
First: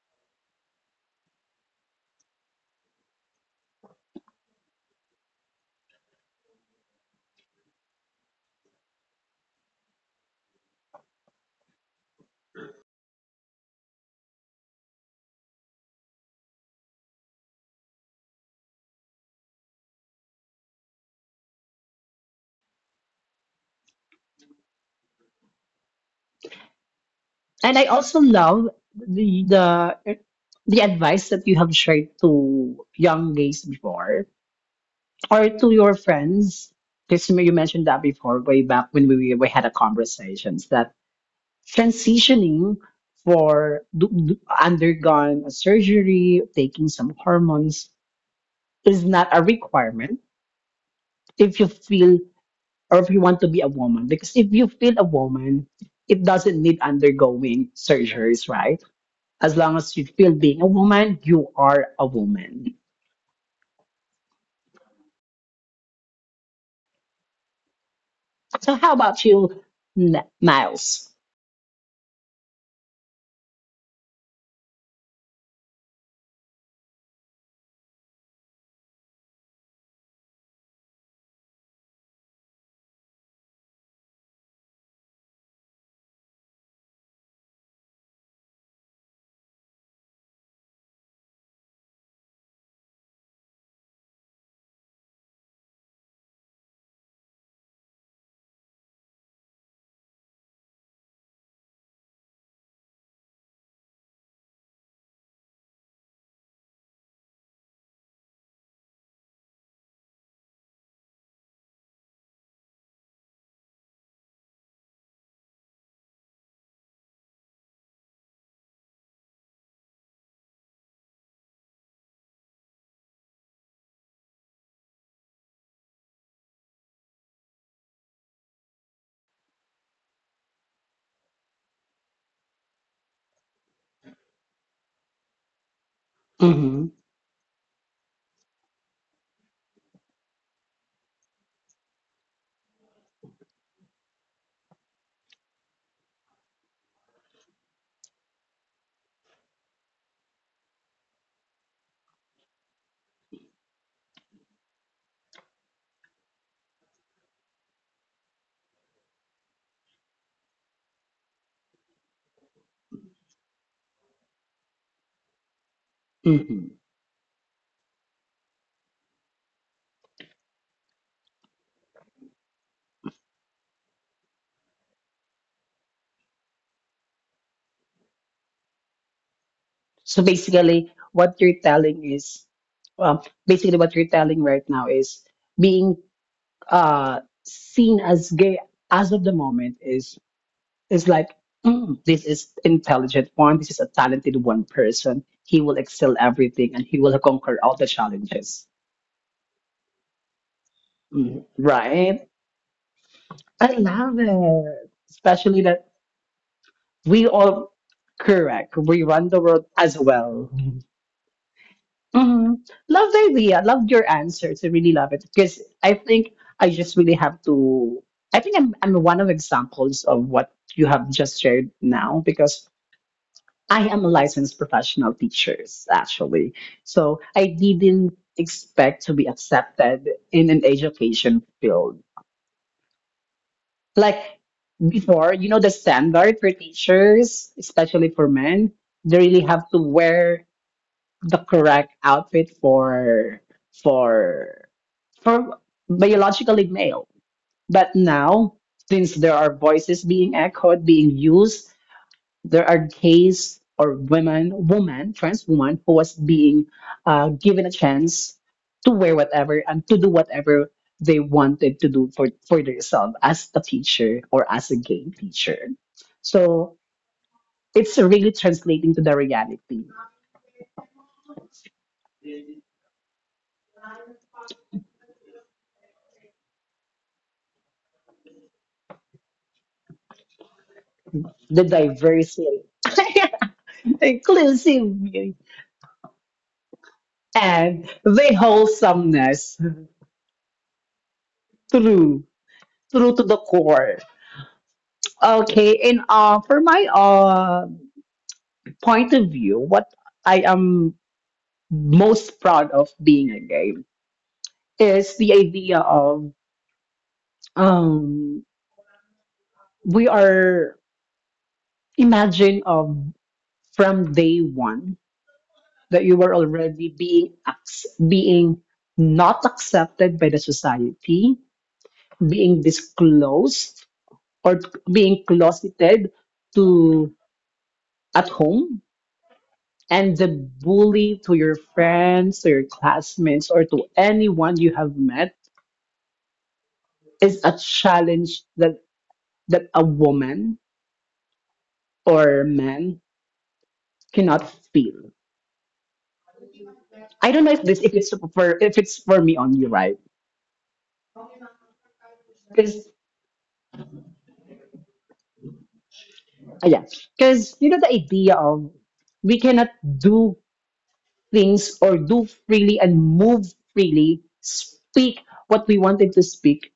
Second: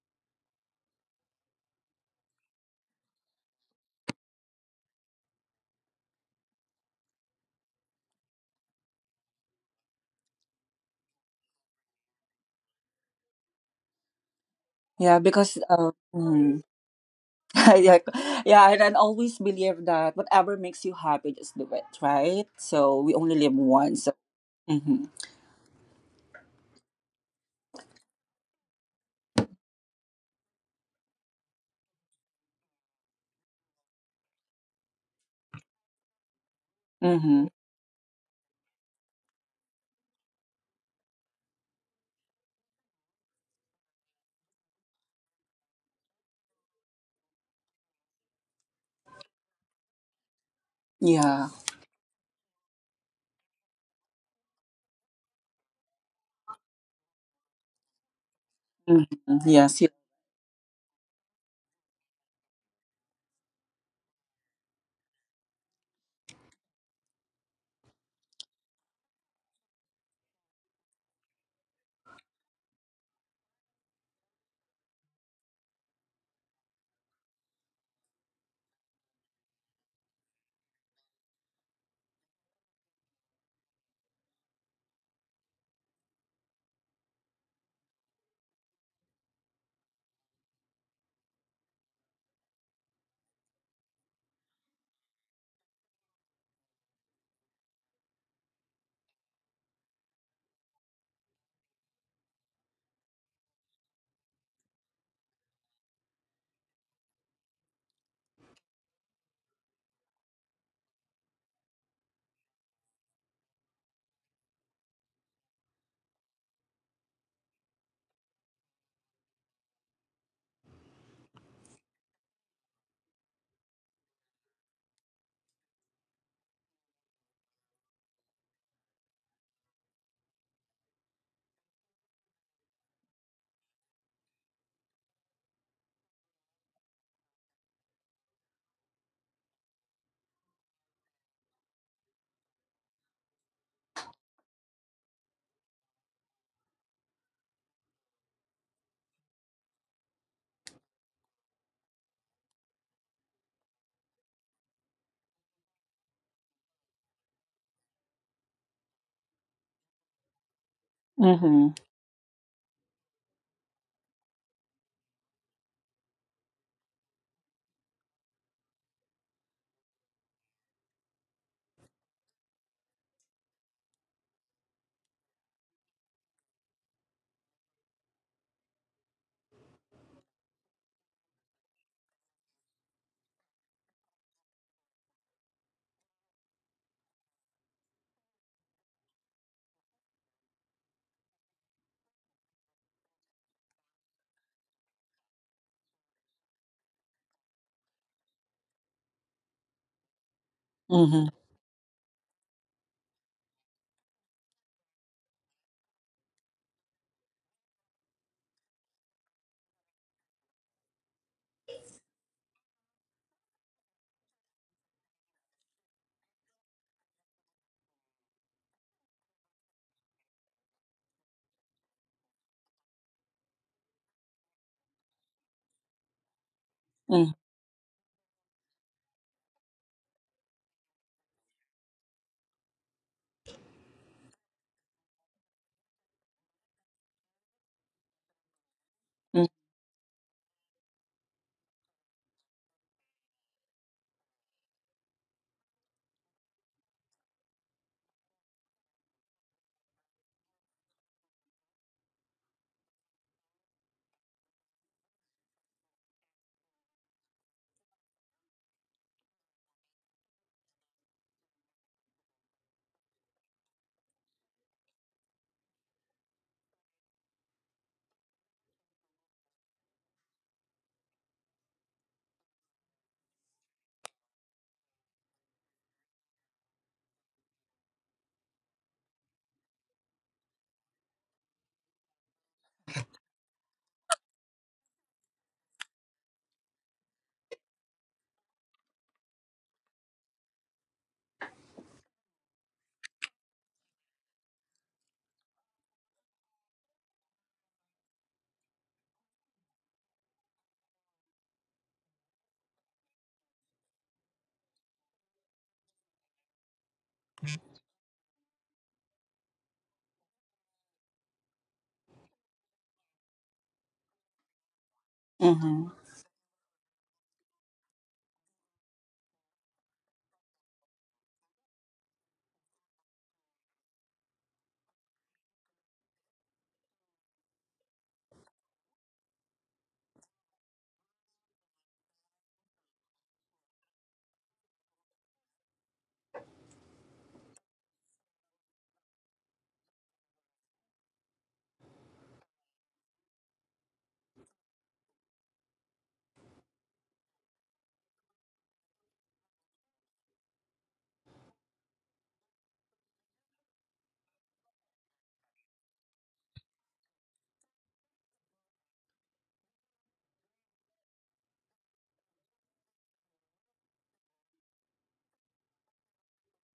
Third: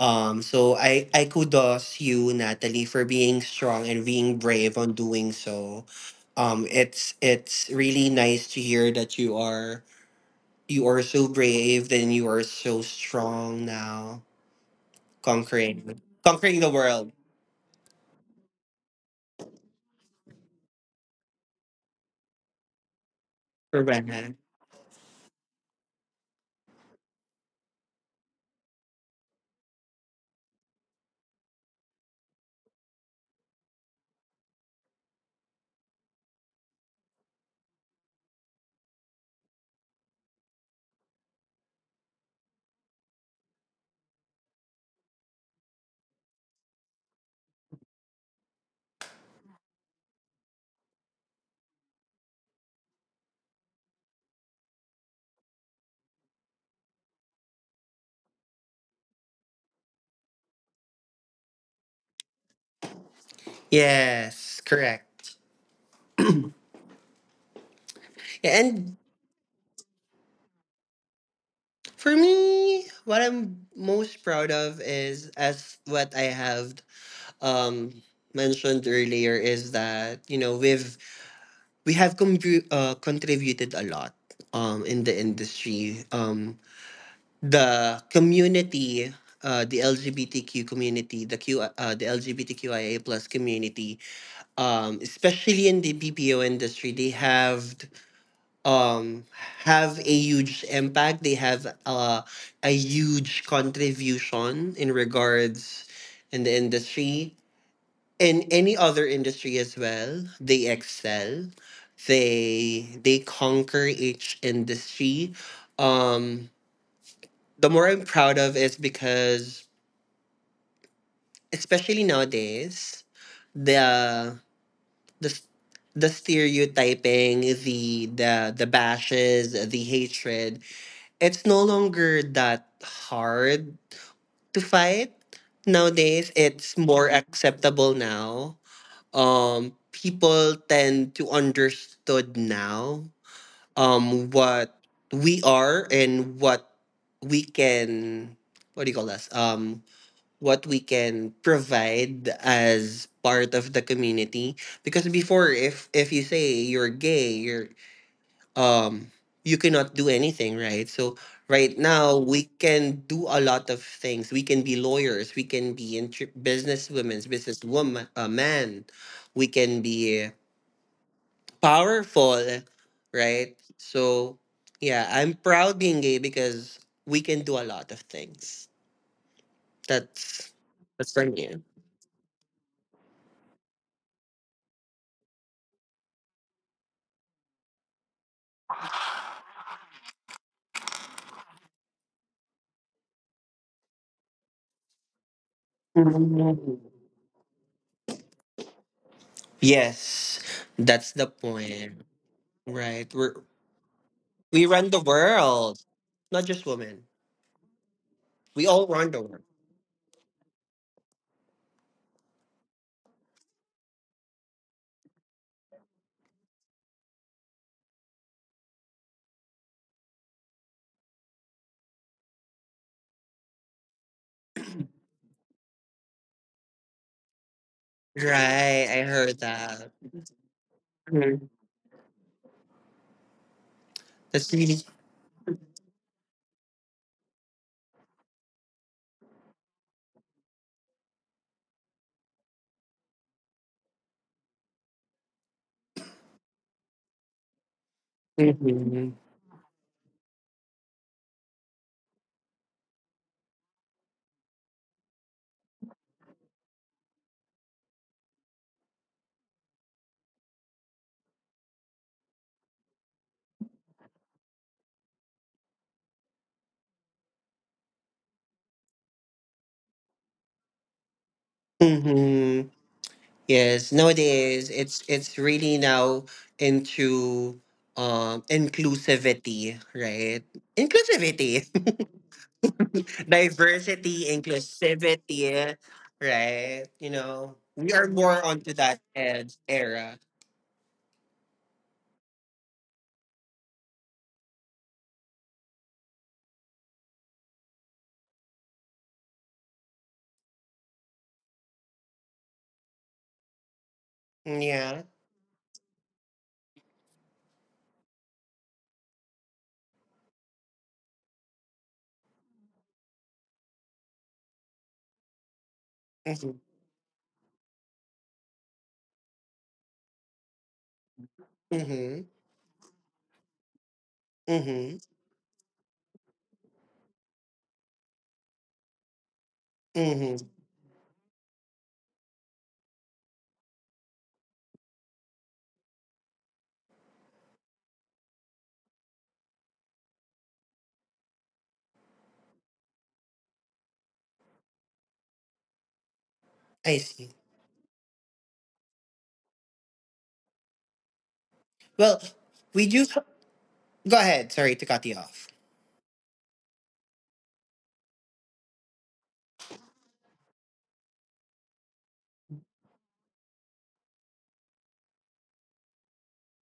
Speaker 1: So I kudos you, Natalie, for being strong and being brave on doing so. It's really nice to hear that you are so brave and you are so strong now,
Speaker 2: Yeah, because
Speaker 1: conquering
Speaker 2: mm,
Speaker 1: the world
Speaker 2: yeah, yeah, and I always believe that whatever makes you happy, just do it, right? So we only live
Speaker 1: for
Speaker 2: once. So,
Speaker 1: Brennan.
Speaker 2: mm-hmm,
Speaker 3: and I also love the the the advice that you have shared to young gays before, or to your friends, because
Speaker 2: mm-hmm,
Speaker 3: you mentioned that before way back when we had a conversations that transitioning for undergone a surgery taking some hormones is not a requirement
Speaker 2: yeah,
Speaker 3: if you feel or if you want to be a woman, because if you feel a woman it doesn't need undergoing surgeries, right?
Speaker 2: mm-hmm,
Speaker 3: As long
Speaker 2: yes, yeah,
Speaker 3: as you feel being a woman you are a woman.
Speaker 1: Yes, correct. Yeah,
Speaker 3: So
Speaker 1: and
Speaker 3: how about you, Miles?
Speaker 1: for me, what I'm most proud of is as what I have um mentioned earlier is that you know we have contributed a lot in the industry the community the LGBTQ community, the Q, the LGBTQIA plus community, especially in the BPO industry, they um have a huge impact. They have a huge contribution in regards in the industry in any other industry as well. They excel. They conquer each industry. um the more I'm proud of is because especially nowadays the the s- the stereotyping, the bashes, the hatred, it's no longer that hard to fight nowadays. It's
Speaker 3: Mm-hmm.
Speaker 1: more acceptable now. People tend to understood now what we are and what we can, what do you call this, what we can provide as part of the community, because before if you say you're gay you're um you cannot do anything, right? So
Speaker 2: mm-hmm,
Speaker 1: right now we can do a lot of things. We can be lawyers, we can be business women's, business woman, a man. We can be powerful, right? So yeah, I'm proud being gay because we can do a lot of things.
Speaker 3: So
Speaker 1: that's
Speaker 3: basically,
Speaker 1: that's from
Speaker 3: what
Speaker 1: here.
Speaker 3: you're telling is, um, basically what you're telling right now is being seen as gay as of the moment is like, "Mm, this is intelligent one, this is a talented one person. He will excel everything and he will conquer all the challenges."
Speaker 1: Yes, that's the
Speaker 2: mm-hmm,
Speaker 3: Mm,
Speaker 1: point,
Speaker 3: right?
Speaker 1: right? We're
Speaker 3: I love
Speaker 1: we run
Speaker 3: it,
Speaker 1: the
Speaker 3: especially
Speaker 1: world,
Speaker 3: that
Speaker 1: not just women.
Speaker 3: we all.
Speaker 1: We
Speaker 3: Correct.
Speaker 1: all
Speaker 3: We
Speaker 1: run the
Speaker 3: run the
Speaker 1: world.
Speaker 3: world as well. Mm-hmm. Love the idea. Loved your answers. I really love it because I think I just really have to. I think I'm one of examples of what you have just shared now because I am a licensed professional teachers actually. So
Speaker 2: mm-hmm,
Speaker 3: I didn't
Speaker 1: Right,
Speaker 3: expect
Speaker 1: I
Speaker 3: to be
Speaker 1: heard that.
Speaker 3: accepted in an education
Speaker 1: Mhm.
Speaker 3: field. Like
Speaker 1: That's really.
Speaker 3: before, you know, the standard for teachers, especially for men, they really have to wear the correct outfit for for for biologically male. But now, since
Speaker 1: Hmm.
Speaker 3: there are voices being echoed, being used, there are gays or women, woman, trans woman who was being given a chance to wear whatever and to do whatever they wanted to do for themselves as a teacher or as a gay teacher. So it's really translating to the reality,
Speaker 1: Hmm. Yes, nowadays it's really now into inclusivity, right?
Speaker 3: the
Speaker 1: Inclusivity,
Speaker 3: diversity.
Speaker 1: diversity,
Speaker 3: Inclusivity
Speaker 1: inclusivity, right? You know,
Speaker 3: and
Speaker 1: we are
Speaker 3: the
Speaker 1: more onto that
Speaker 3: wholesomeness
Speaker 1: ed era.
Speaker 3: through to the core. Okay, and for my point of view, what I am most proud of being a gay is
Speaker 1: Yeah.
Speaker 3: the idea of um, we are imagine of, from day one,
Speaker 2: mm-hmm.
Speaker 3: that you were
Speaker 1: Mm-hmm.
Speaker 3: already being not accepted by the society,
Speaker 1: Mm-hmm.
Speaker 3: being disclosed or
Speaker 1: Mm-hmm.
Speaker 3: being closeted to at home, and the
Speaker 1: Mm-hmm.
Speaker 3: bully to your friends, to your classmates, or to anyone you have met, is a challenge that that a woman or man cannot feel.
Speaker 1: I
Speaker 3: I
Speaker 1: see.
Speaker 3: don't know if this if it's for me only, right?
Speaker 1: Well,
Speaker 3: Because
Speaker 1: we do. Go ahead. Sorry to cut you off.
Speaker 3: yeah, because you know the idea of we cannot do things or do freely and move freely, speak what we wanted to speak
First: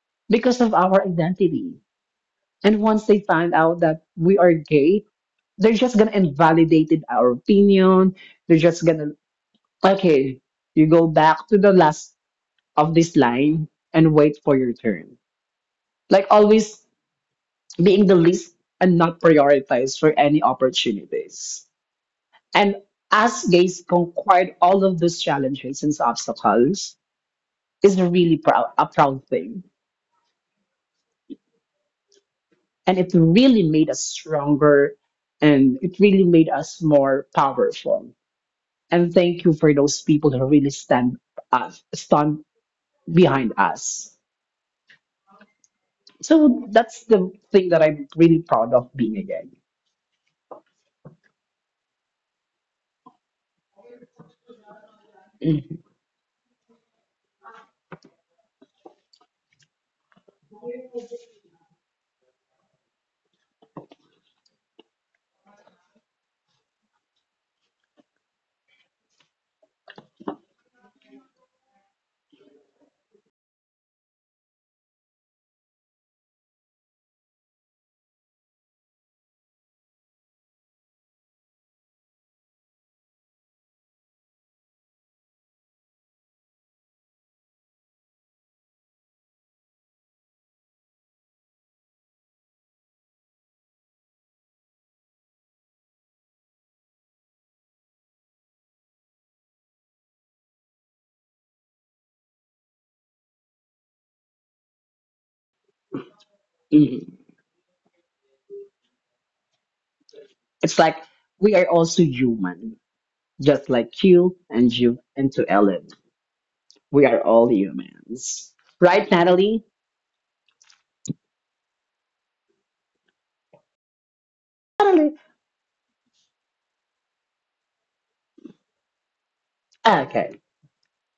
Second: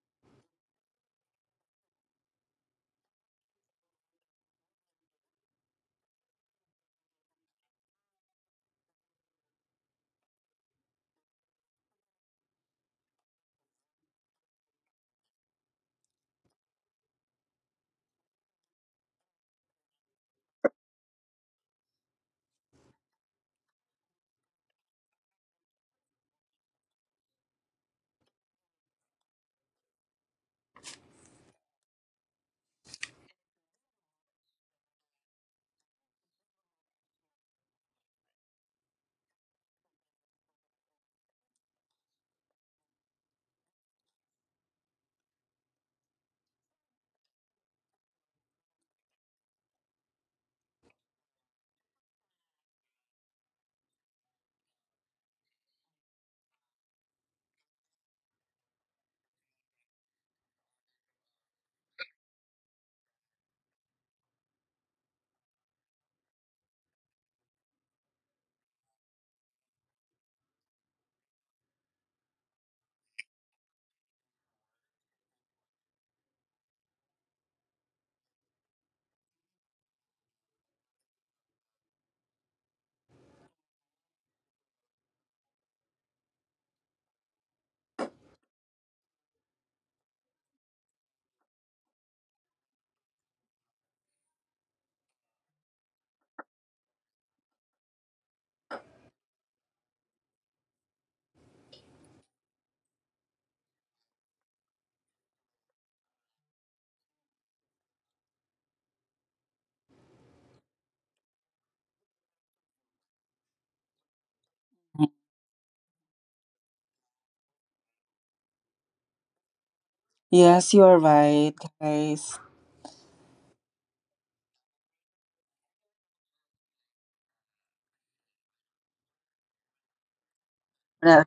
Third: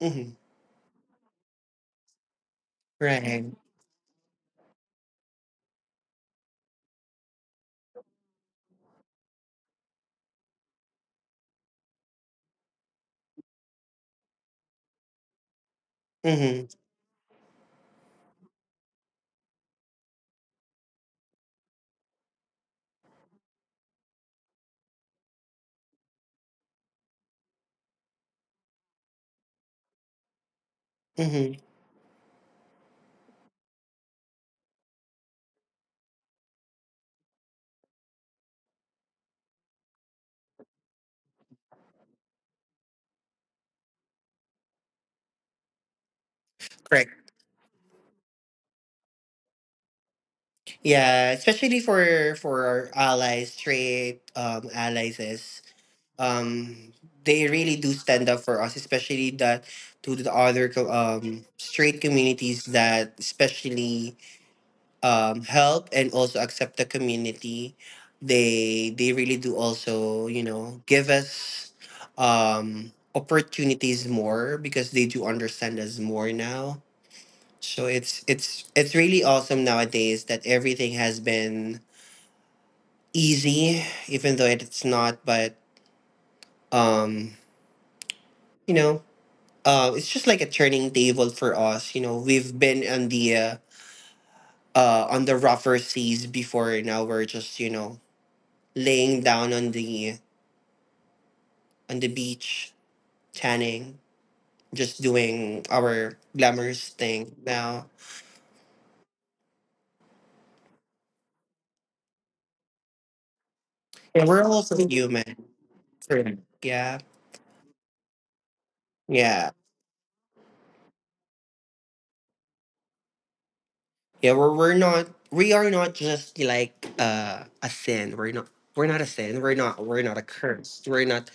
Speaker 1: Mm-hmm.
Speaker 3: because of our identity. And once they
Speaker 1: Right.
Speaker 3: find out that we are gay, they're just gonna invalidate it, our opinion. They're just gonna okay, you go back to the last of this line and wait for your turn. Like
Speaker 1: Mm-hmm.
Speaker 3: always being the least and not prioritized for any opportunities. And as gays conquered all of those challenges and obstacles is really proud a proud thing
Speaker 1: Mm-hmm.
Speaker 3: and it really made us stronger and it really made us more powerful, and thank you for those people who really stand behind us. So that's
Speaker 1: Correct.
Speaker 3: the thing that I'm really proud of being again.
Speaker 1: Yeah, especially for our allies, straight allies is um they really do stand up for us, especially that to the straight communities that especially help and also accept the community. They really do also, you know, give us opportunities more because they do understand us more now. So it's really awesome nowadays that everything has been easy, even though it's not. But um, you know, it's just like a turning table for us. You know, we've been on the rougher seas before. Now we're just you know laying down on the beach, tanning, just doing our glamorous
Speaker 3: Mhm.
Speaker 1: thing now.
Speaker 3: It's like we are also human, just like
Speaker 1: And we're
Speaker 3: you
Speaker 1: also
Speaker 3: and you
Speaker 1: human.
Speaker 3: and to Ellen.
Speaker 1: Correct. Yeah.
Speaker 3: We are all humans, right,
Speaker 1: Yeah.
Speaker 3: Natalie?
Speaker 2: Yes, you are right, guys.
Speaker 1: Yeah, we're not
Speaker 3: Natalie,
Speaker 1: we are not just like a sin. We're not, we're not a sin. We're not, we're not a
Speaker 3: okay.
Speaker 1: curse. We're not
Speaker 2: Yeah.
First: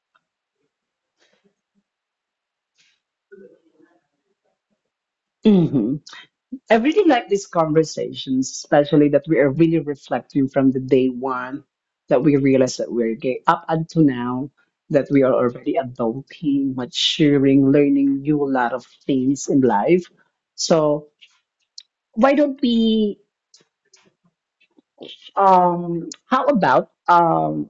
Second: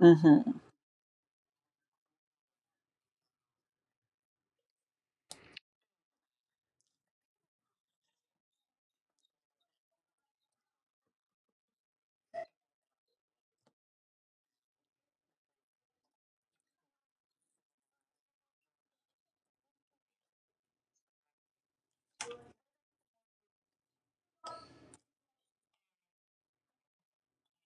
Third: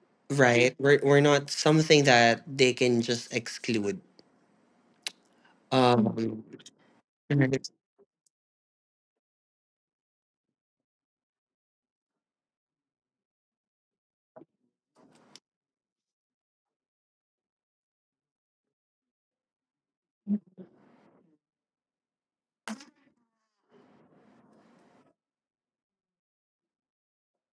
Speaker 2: Mm-hmm.
Speaker 1: right. We're not something that they can just exclude.
Speaker 3: Mm-hmm.
Speaker 1: Um
Speaker 3: I really like these conversations, especially that we are really reflecting from the day one that we realize that we're gay up until now, that we are already adulting, maturing, learning new lot of things in life. So why don't we how about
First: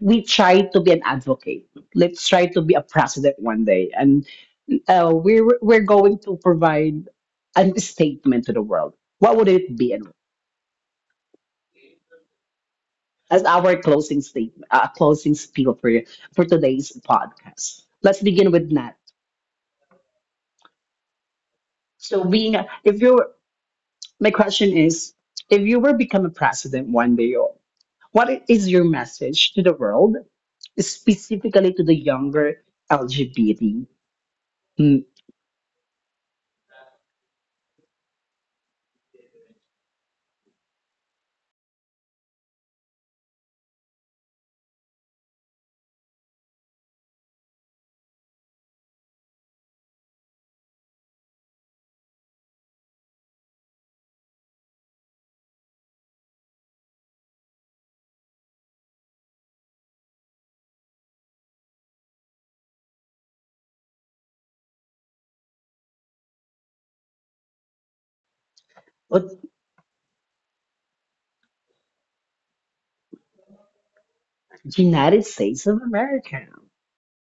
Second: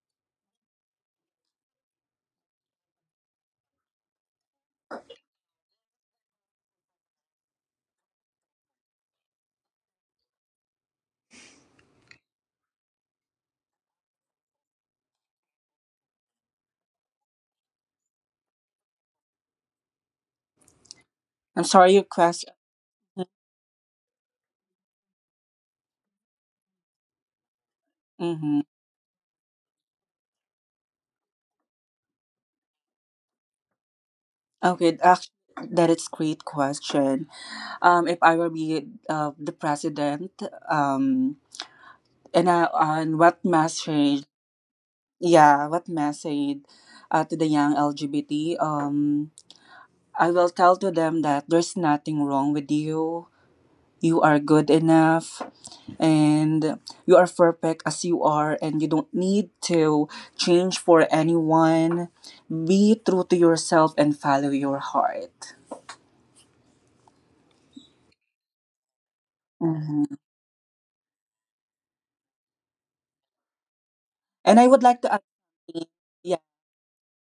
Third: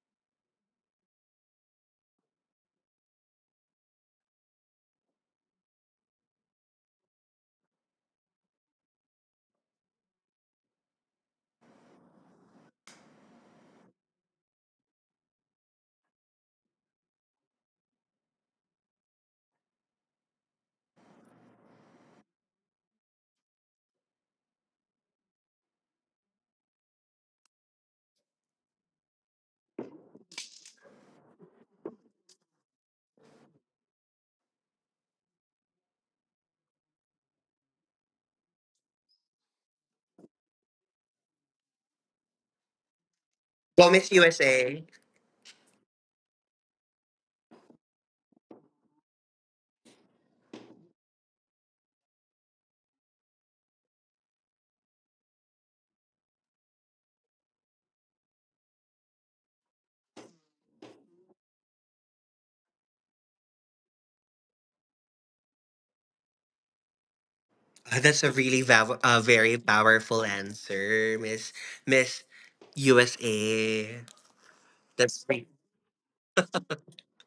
Speaker 3: we try to be an advocate. Let's try to be a president one day. And we're going to provide a statement to the world. What would it be and as our closing statement, closing spiel for today's podcast. Let's begin with Nat.
Speaker 2: I'm sorry, your
Speaker 3: So, being
Speaker 2: question.
Speaker 3: a- if you were- my question is, if you were become a president one day, what
Speaker 2: Mm-hmm.
Speaker 3: is your message to the world, specifically to the younger LGBT.
Speaker 2: Okay,
Speaker 3: Mm,
Speaker 2: actually, that is great question. If I were be the president, um, and what
Speaker 1: well, Miss
Speaker 2: message?
Speaker 1: USA.
Speaker 2: Yeah, what message, to the young LGBT? I will tell to them that there's nothing wrong with you. You are good enough, and you are perfect as you are, and you don't need to change for anyone. Be true to yourself and follow your heart.
Speaker 1: That's a really a
Speaker 3: what,
Speaker 1: very
Speaker 2: Mhm.
Speaker 1: powerful answer, Miss USA.
Speaker 2: And I would like to add.
Speaker 1: That's
Speaker 3: United
Speaker 1: great.
Speaker 3: States of America?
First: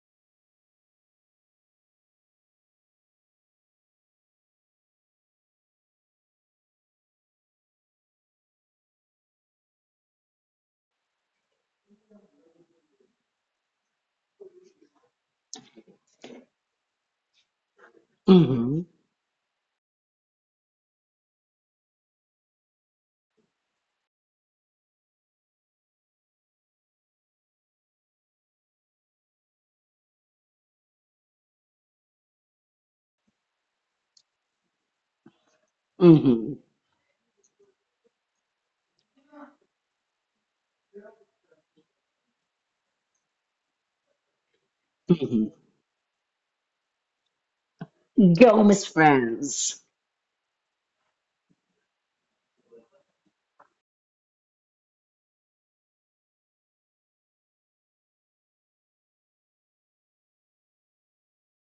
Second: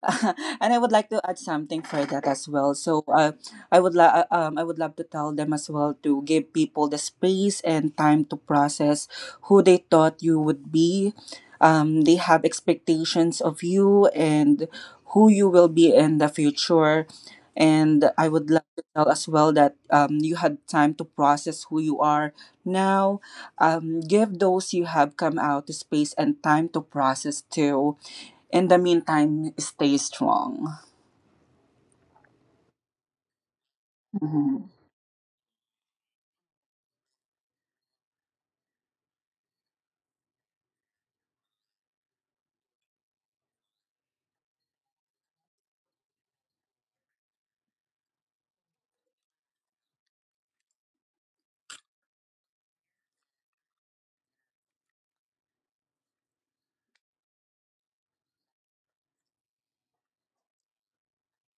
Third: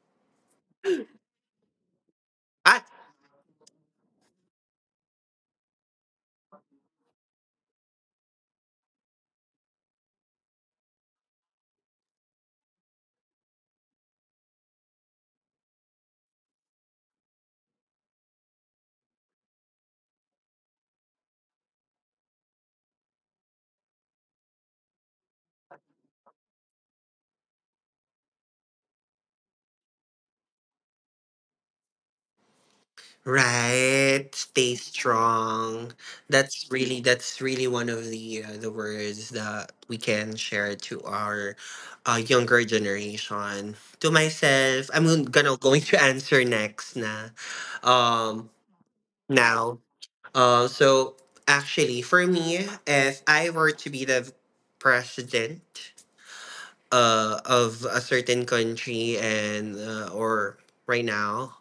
Speaker 2: and I would like to add something for that as well. So, I would love to tell them as well, to give people the space and time to process who they thought you would be. They have expectations of you and who you will be in the future. And I would love
Speaker 3: Mm-hmm,
Speaker 2: to tell as well that, you had time to process who you are now. Give those you have come out the space and time to process too. In the meantime, stay strong.
Speaker 1: Right. Stay
Speaker 2: Mhm.
Speaker 1: strong.
Speaker 3: mm-hmm,
Speaker 1: That's really one of the words that we can share to our younger generation. To myself, I'm
Speaker 3: mm-hmm.
Speaker 1: gonna going to answer next na. Um
Speaker 3: Go, Miss
Speaker 1: now.
Speaker 3: France.
Speaker 1: So actually for me, if I were to be the president of a certain country and or right now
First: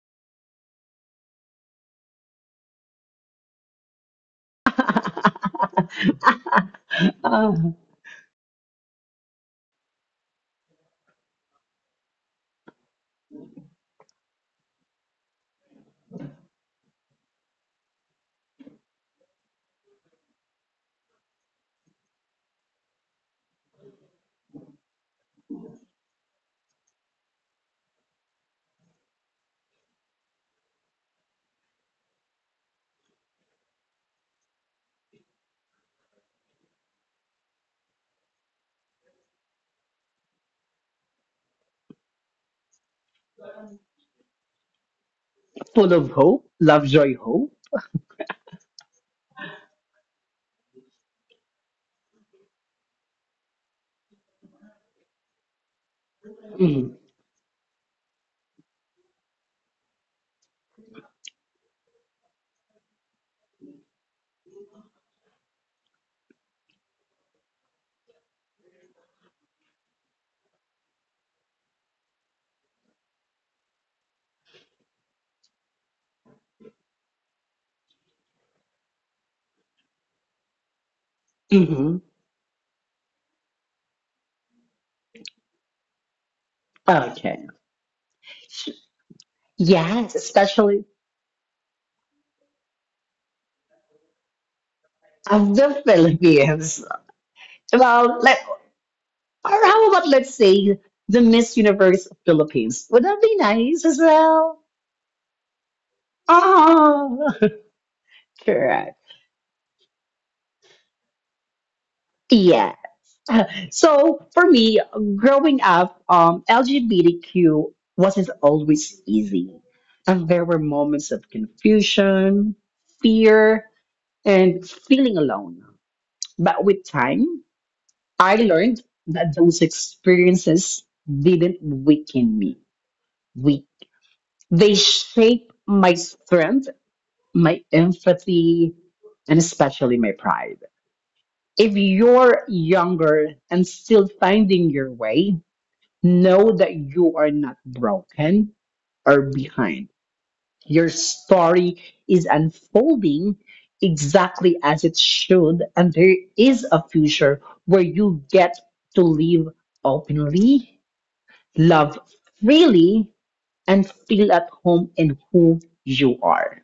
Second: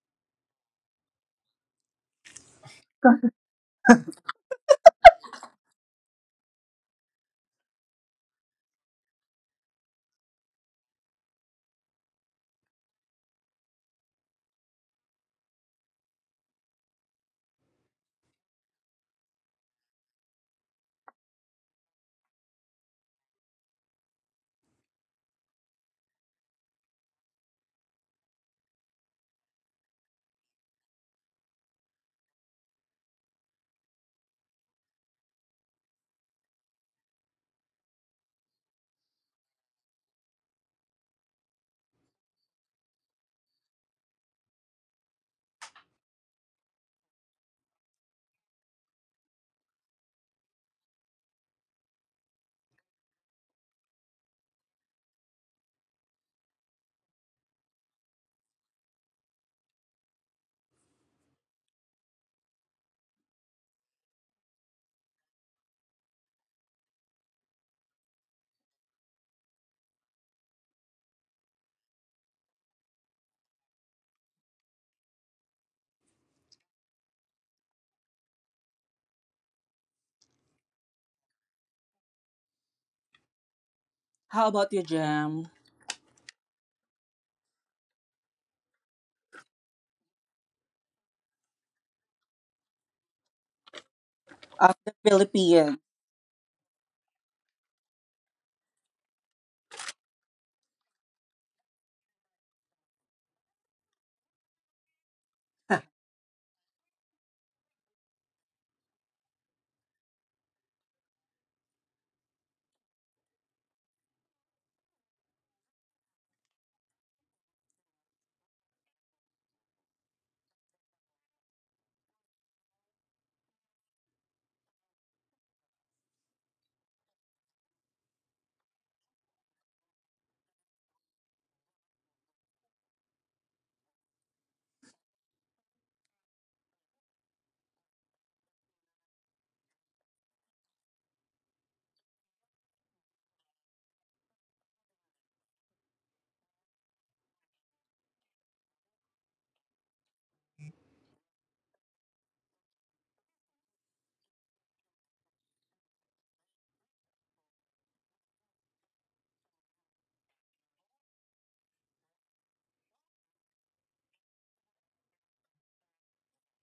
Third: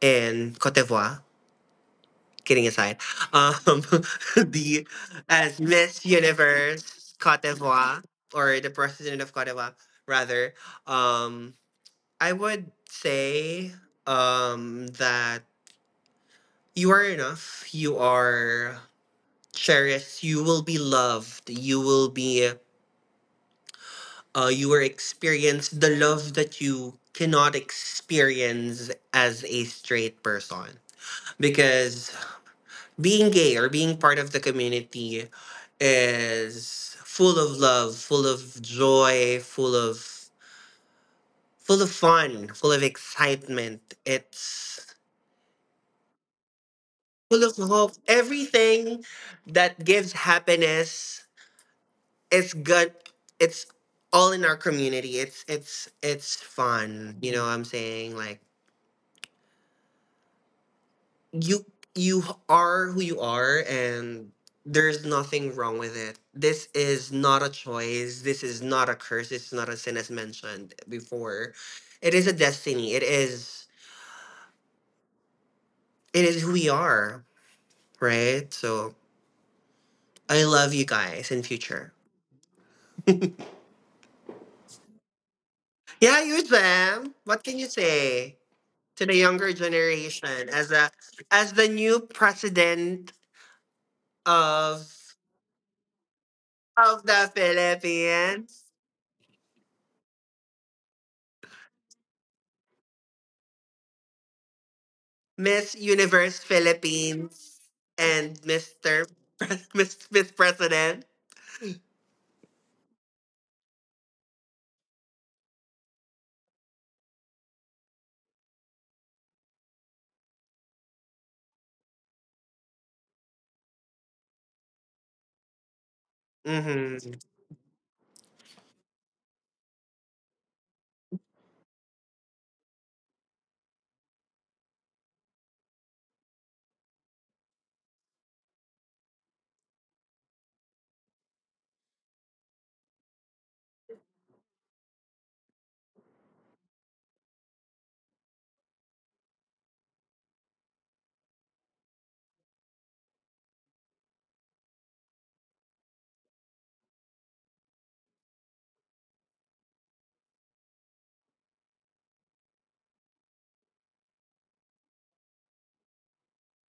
Speaker 1: in Cote d'Ivoire, kidding aside, um, the as Miss Universe Cote
Speaker 3: Uh,
Speaker 1: d'Ivoire or the president of Cote d'Ivoire, rather, um, I would say that you are enough. You are cherished. You will be loved. You will be. You will experience the love that you cannot experience as a straight person because being gay or being part of the community is full of love, full of joy, full of fun, full of excitement. It's
Speaker 3: full of hope, love, joy,
Speaker 1: full
Speaker 3: hope.
Speaker 1: of hope. Everything that gives happiness is good. It's all in our community. It's
Speaker 3: Mm-hmm.
Speaker 1: fun. You know what I'm saying? Like you you are who you are and there's nothing wrong with it. This is not a choice, this is not a curse, it's not a sin as mentioned before. It is a destiny. It is it is who we are, right? So I love you guys in future.
Speaker 3: hmm
Speaker 2: How about you, Jam?
Speaker 1: Yeah, you Sam.
Speaker 3: Okay.
Speaker 1: What can you say to the younger
Speaker 3: Yes,
Speaker 1: generation as
Speaker 3: especially
Speaker 1: a as the new president
Speaker 2: Of the
Speaker 1: of
Speaker 3: of
Speaker 2: Philippines.
Speaker 3: the Philippines.
Speaker 1: of the
Speaker 3: Well, let,
Speaker 1: philippines?
Speaker 3: or how about let's say the Miss Universe of Philippines? Would that be nice as well?
Speaker 1: Miss Universe
Speaker 3: Oh,
Speaker 1: Philippines and
Speaker 3: correct.
Speaker 1: Mr. Miss President.
Speaker 3: Yeah. So for me, growing up, LGBTQ wasn't always easy. And there were moments of confusion, fear, and feeling alone. But with
Speaker 1: Hmm.
Speaker 3: time, I learned that those experiences didn't weaken me. We, they shape my strength, my empathy, and especially my pride. If you're younger and still finding your way, know that you are not broken or behind. Your story is unfolding exactly as it should, and there is a future where you get to live openly, love freely, and feel at home in who you are.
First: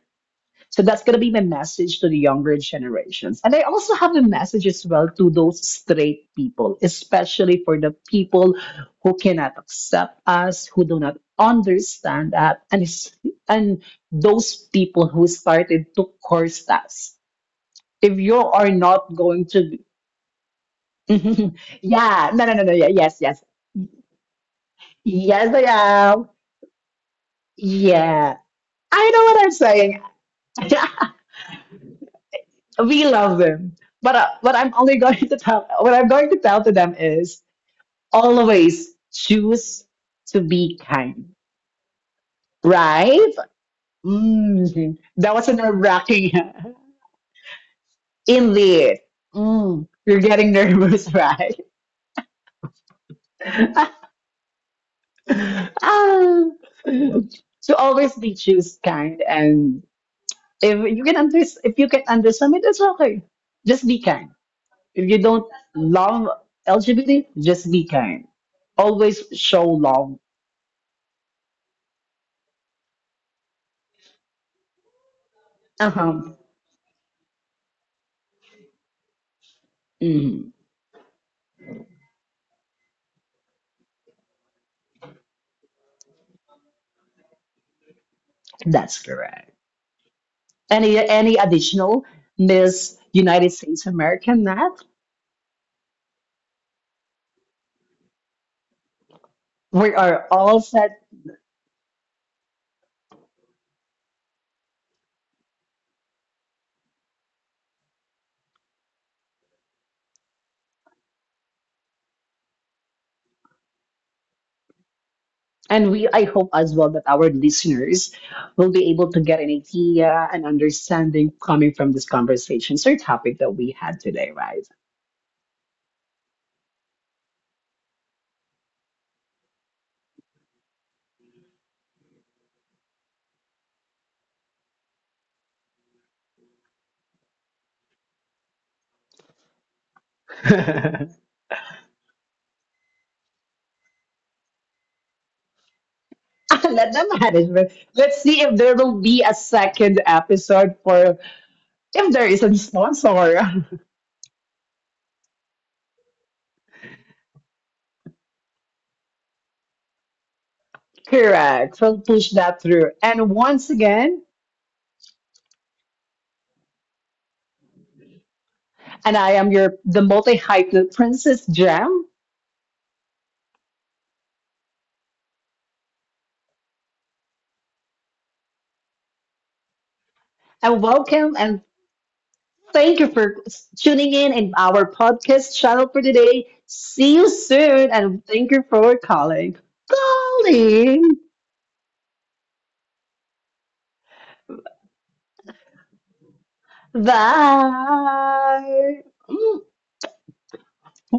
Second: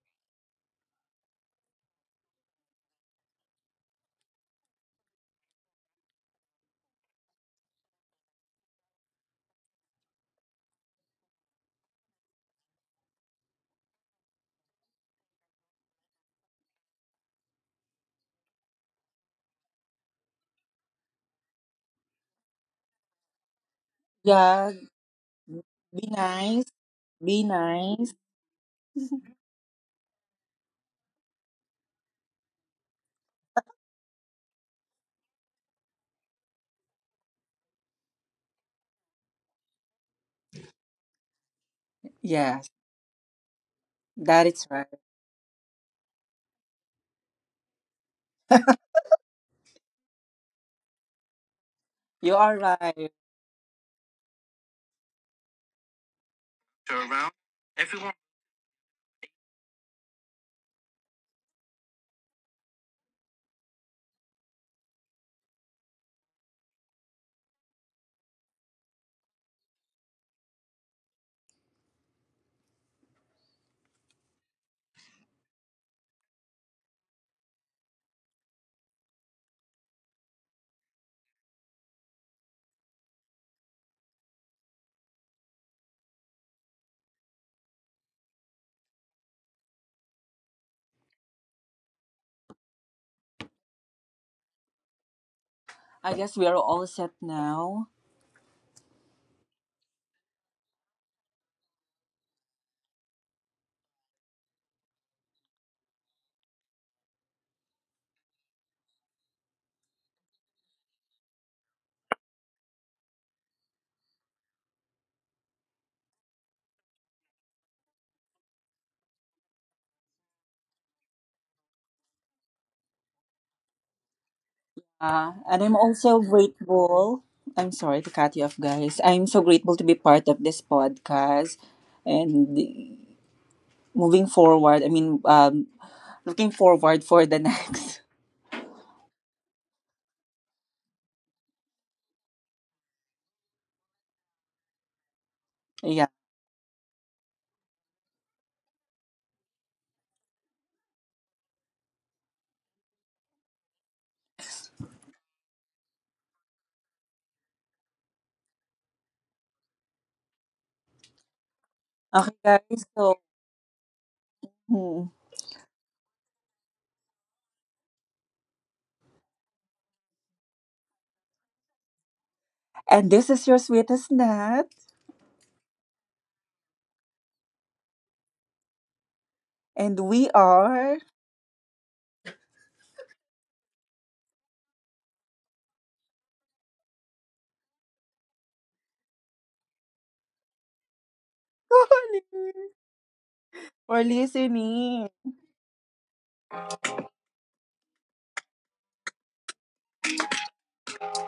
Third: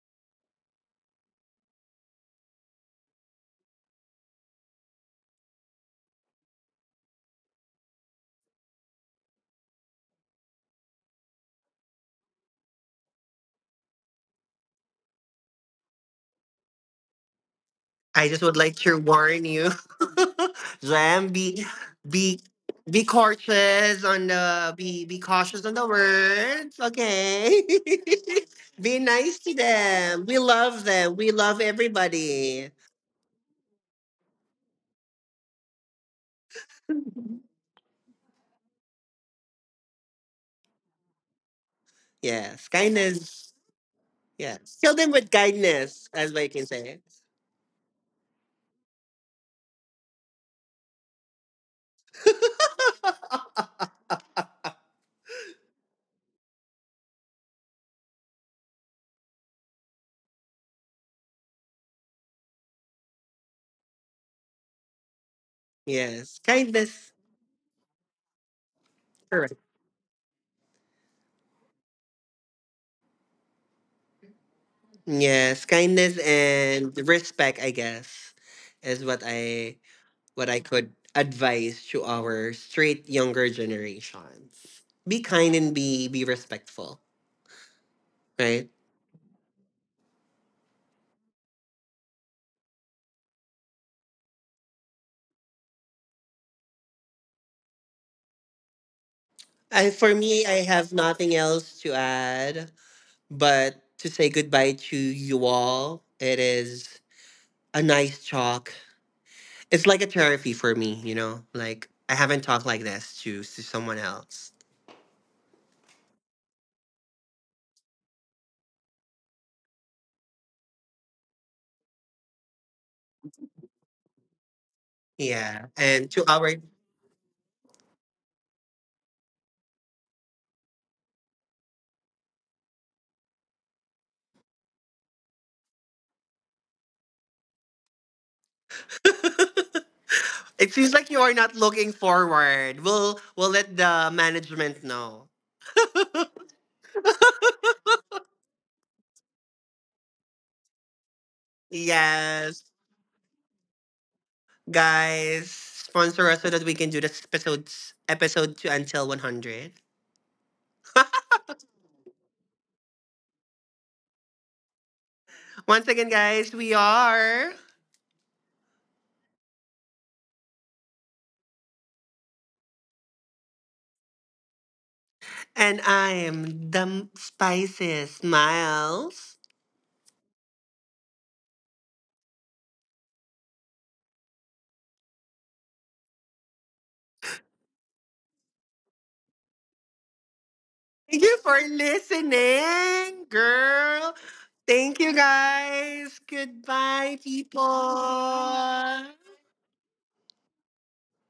Speaker 3: So that's going to be my message to the younger generations. And I also have a message as well to those straight people, especially for the people who cannot accept us, who do not understand that, and, it's- and those people who started to curse us. If
Speaker 1: I
Speaker 3: you
Speaker 1: just would
Speaker 3: are
Speaker 1: like to
Speaker 3: not
Speaker 1: warn
Speaker 3: going
Speaker 1: you,
Speaker 3: to,
Speaker 1: Jam,
Speaker 3: yeah,
Speaker 1: be
Speaker 3: no, no, no, no, yeah,
Speaker 1: be cautious on the
Speaker 2: Yeah,
Speaker 1: be
Speaker 3: yes, I
Speaker 1: cautious on the
Speaker 2: be
Speaker 3: am.
Speaker 2: nice.
Speaker 1: words,
Speaker 2: Be
Speaker 1: okay?
Speaker 2: nice.
Speaker 3: Yeah.
Speaker 1: Be
Speaker 3: I know
Speaker 1: nice
Speaker 3: what I'm
Speaker 1: to
Speaker 3: saying.
Speaker 1: them. We love them. We love everybody.
Speaker 3: we love them. But what I'm only going to tell what I'm going to tell to them is always choose to be kind.
Speaker 1: Yes,
Speaker 2: Yes,
Speaker 3: Right?
Speaker 1: kindness.
Speaker 2: that is
Speaker 1: Yes,
Speaker 2: right.
Speaker 3: Mm,
Speaker 1: kill them with
Speaker 3: that was a nerve
Speaker 1: kindness,
Speaker 3: wracking.
Speaker 1: as I can say.
Speaker 3: Indeed. Mm, you're getting nervous, right?
Speaker 2: You are right.
Speaker 3: Ah.
Speaker 2: Around
Speaker 3: So
Speaker 2: everyone.
Speaker 3: always be choose kind, and if you can understand it, it's okay. Just be kind. If you don't love
Speaker 1: Yes. Kindness.
Speaker 3: LGBT, just be kind. Always
Speaker 1: Correct.
Speaker 3: show love.
Speaker 1: Yes,
Speaker 3: Uh
Speaker 1: kindness
Speaker 3: huh.
Speaker 1: and respect, I guess, is what
Speaker 3: hmm
Speaker 1: I could advise to our straight younger generations. Be kind and be respectful, right?
Speaker 3: That's correct. Any additional, Miss United States America, Nat?
Speaker 2: I guess we are all set now.
Speaker 1: I
Speaker 3: We
Speaker 1: for
Speaker 3: are
Speaker 1: me,
Speaker 3: all
Speaker 1: I
Speaker 3: set,
Speaker 1: have nothing else to add but to say goodbye to you all. It is a nice talk. It's like a therapy for me, you know. Like I haven't talked like this to someone else.
Speaker 3: and we I hope as well that our listeners will be able to get an idea and understanding coming from this conversation or topic that we had today, right?
Speaker 2: And
Speaker 1: Yeah,
Speaker 2: I'm
Speaker 1: and
Speaker 2: also
Speaker 1: to our
Speaker 2: grateful. I'm sorry to cut you off, guys. I'm so grateful to be part of this podcast. And moving forward, I mean, looking forward for the next.
Speaker 1: it seems like you are not looking forward. We'll let the management know.
Speaker 2: Yeah.
Speaker 3: Let them management. Let's see if there will be a second episode for if there is a
Speaker 1: Yes,
Speaker 3: sponsor.
Speaker 1: guys, sponsor us so that we can do this episode two until 100.
Speaker 3: Correct. We'll
Speaker 2: Okay,
Speaker 3: push
Speaker 2: guys.
Speaker 3: that through.
Speaker 2: So,
Speaker 3: And once again,
Speaker 2: hmm.
Speaker 1: Once again, guys, we are,
Speaker 3: and I am your the multi-hype princess Jam.
Speaker 2: And this is your sweetest nut,
Speaker 1: and I am the Spices Miles.
Speaker 2: and we
Speaker 3: And
Speaker 2: are
Speaker 3: welcome and thank you for tuning in our podcast channel for today. See you soon and thank you for calling.
Speaker 1: Thank
Speaker 3: Calling.
Speaker 1: you for
Speaker 2: calling
Speaker 1: listening,
Speaker 2: for
Speaker 1: girl. Thank
Speaker 2: listening.
Speaker 1: you, guys. Goodbye, people.
Speaker 3: Bye. Mm.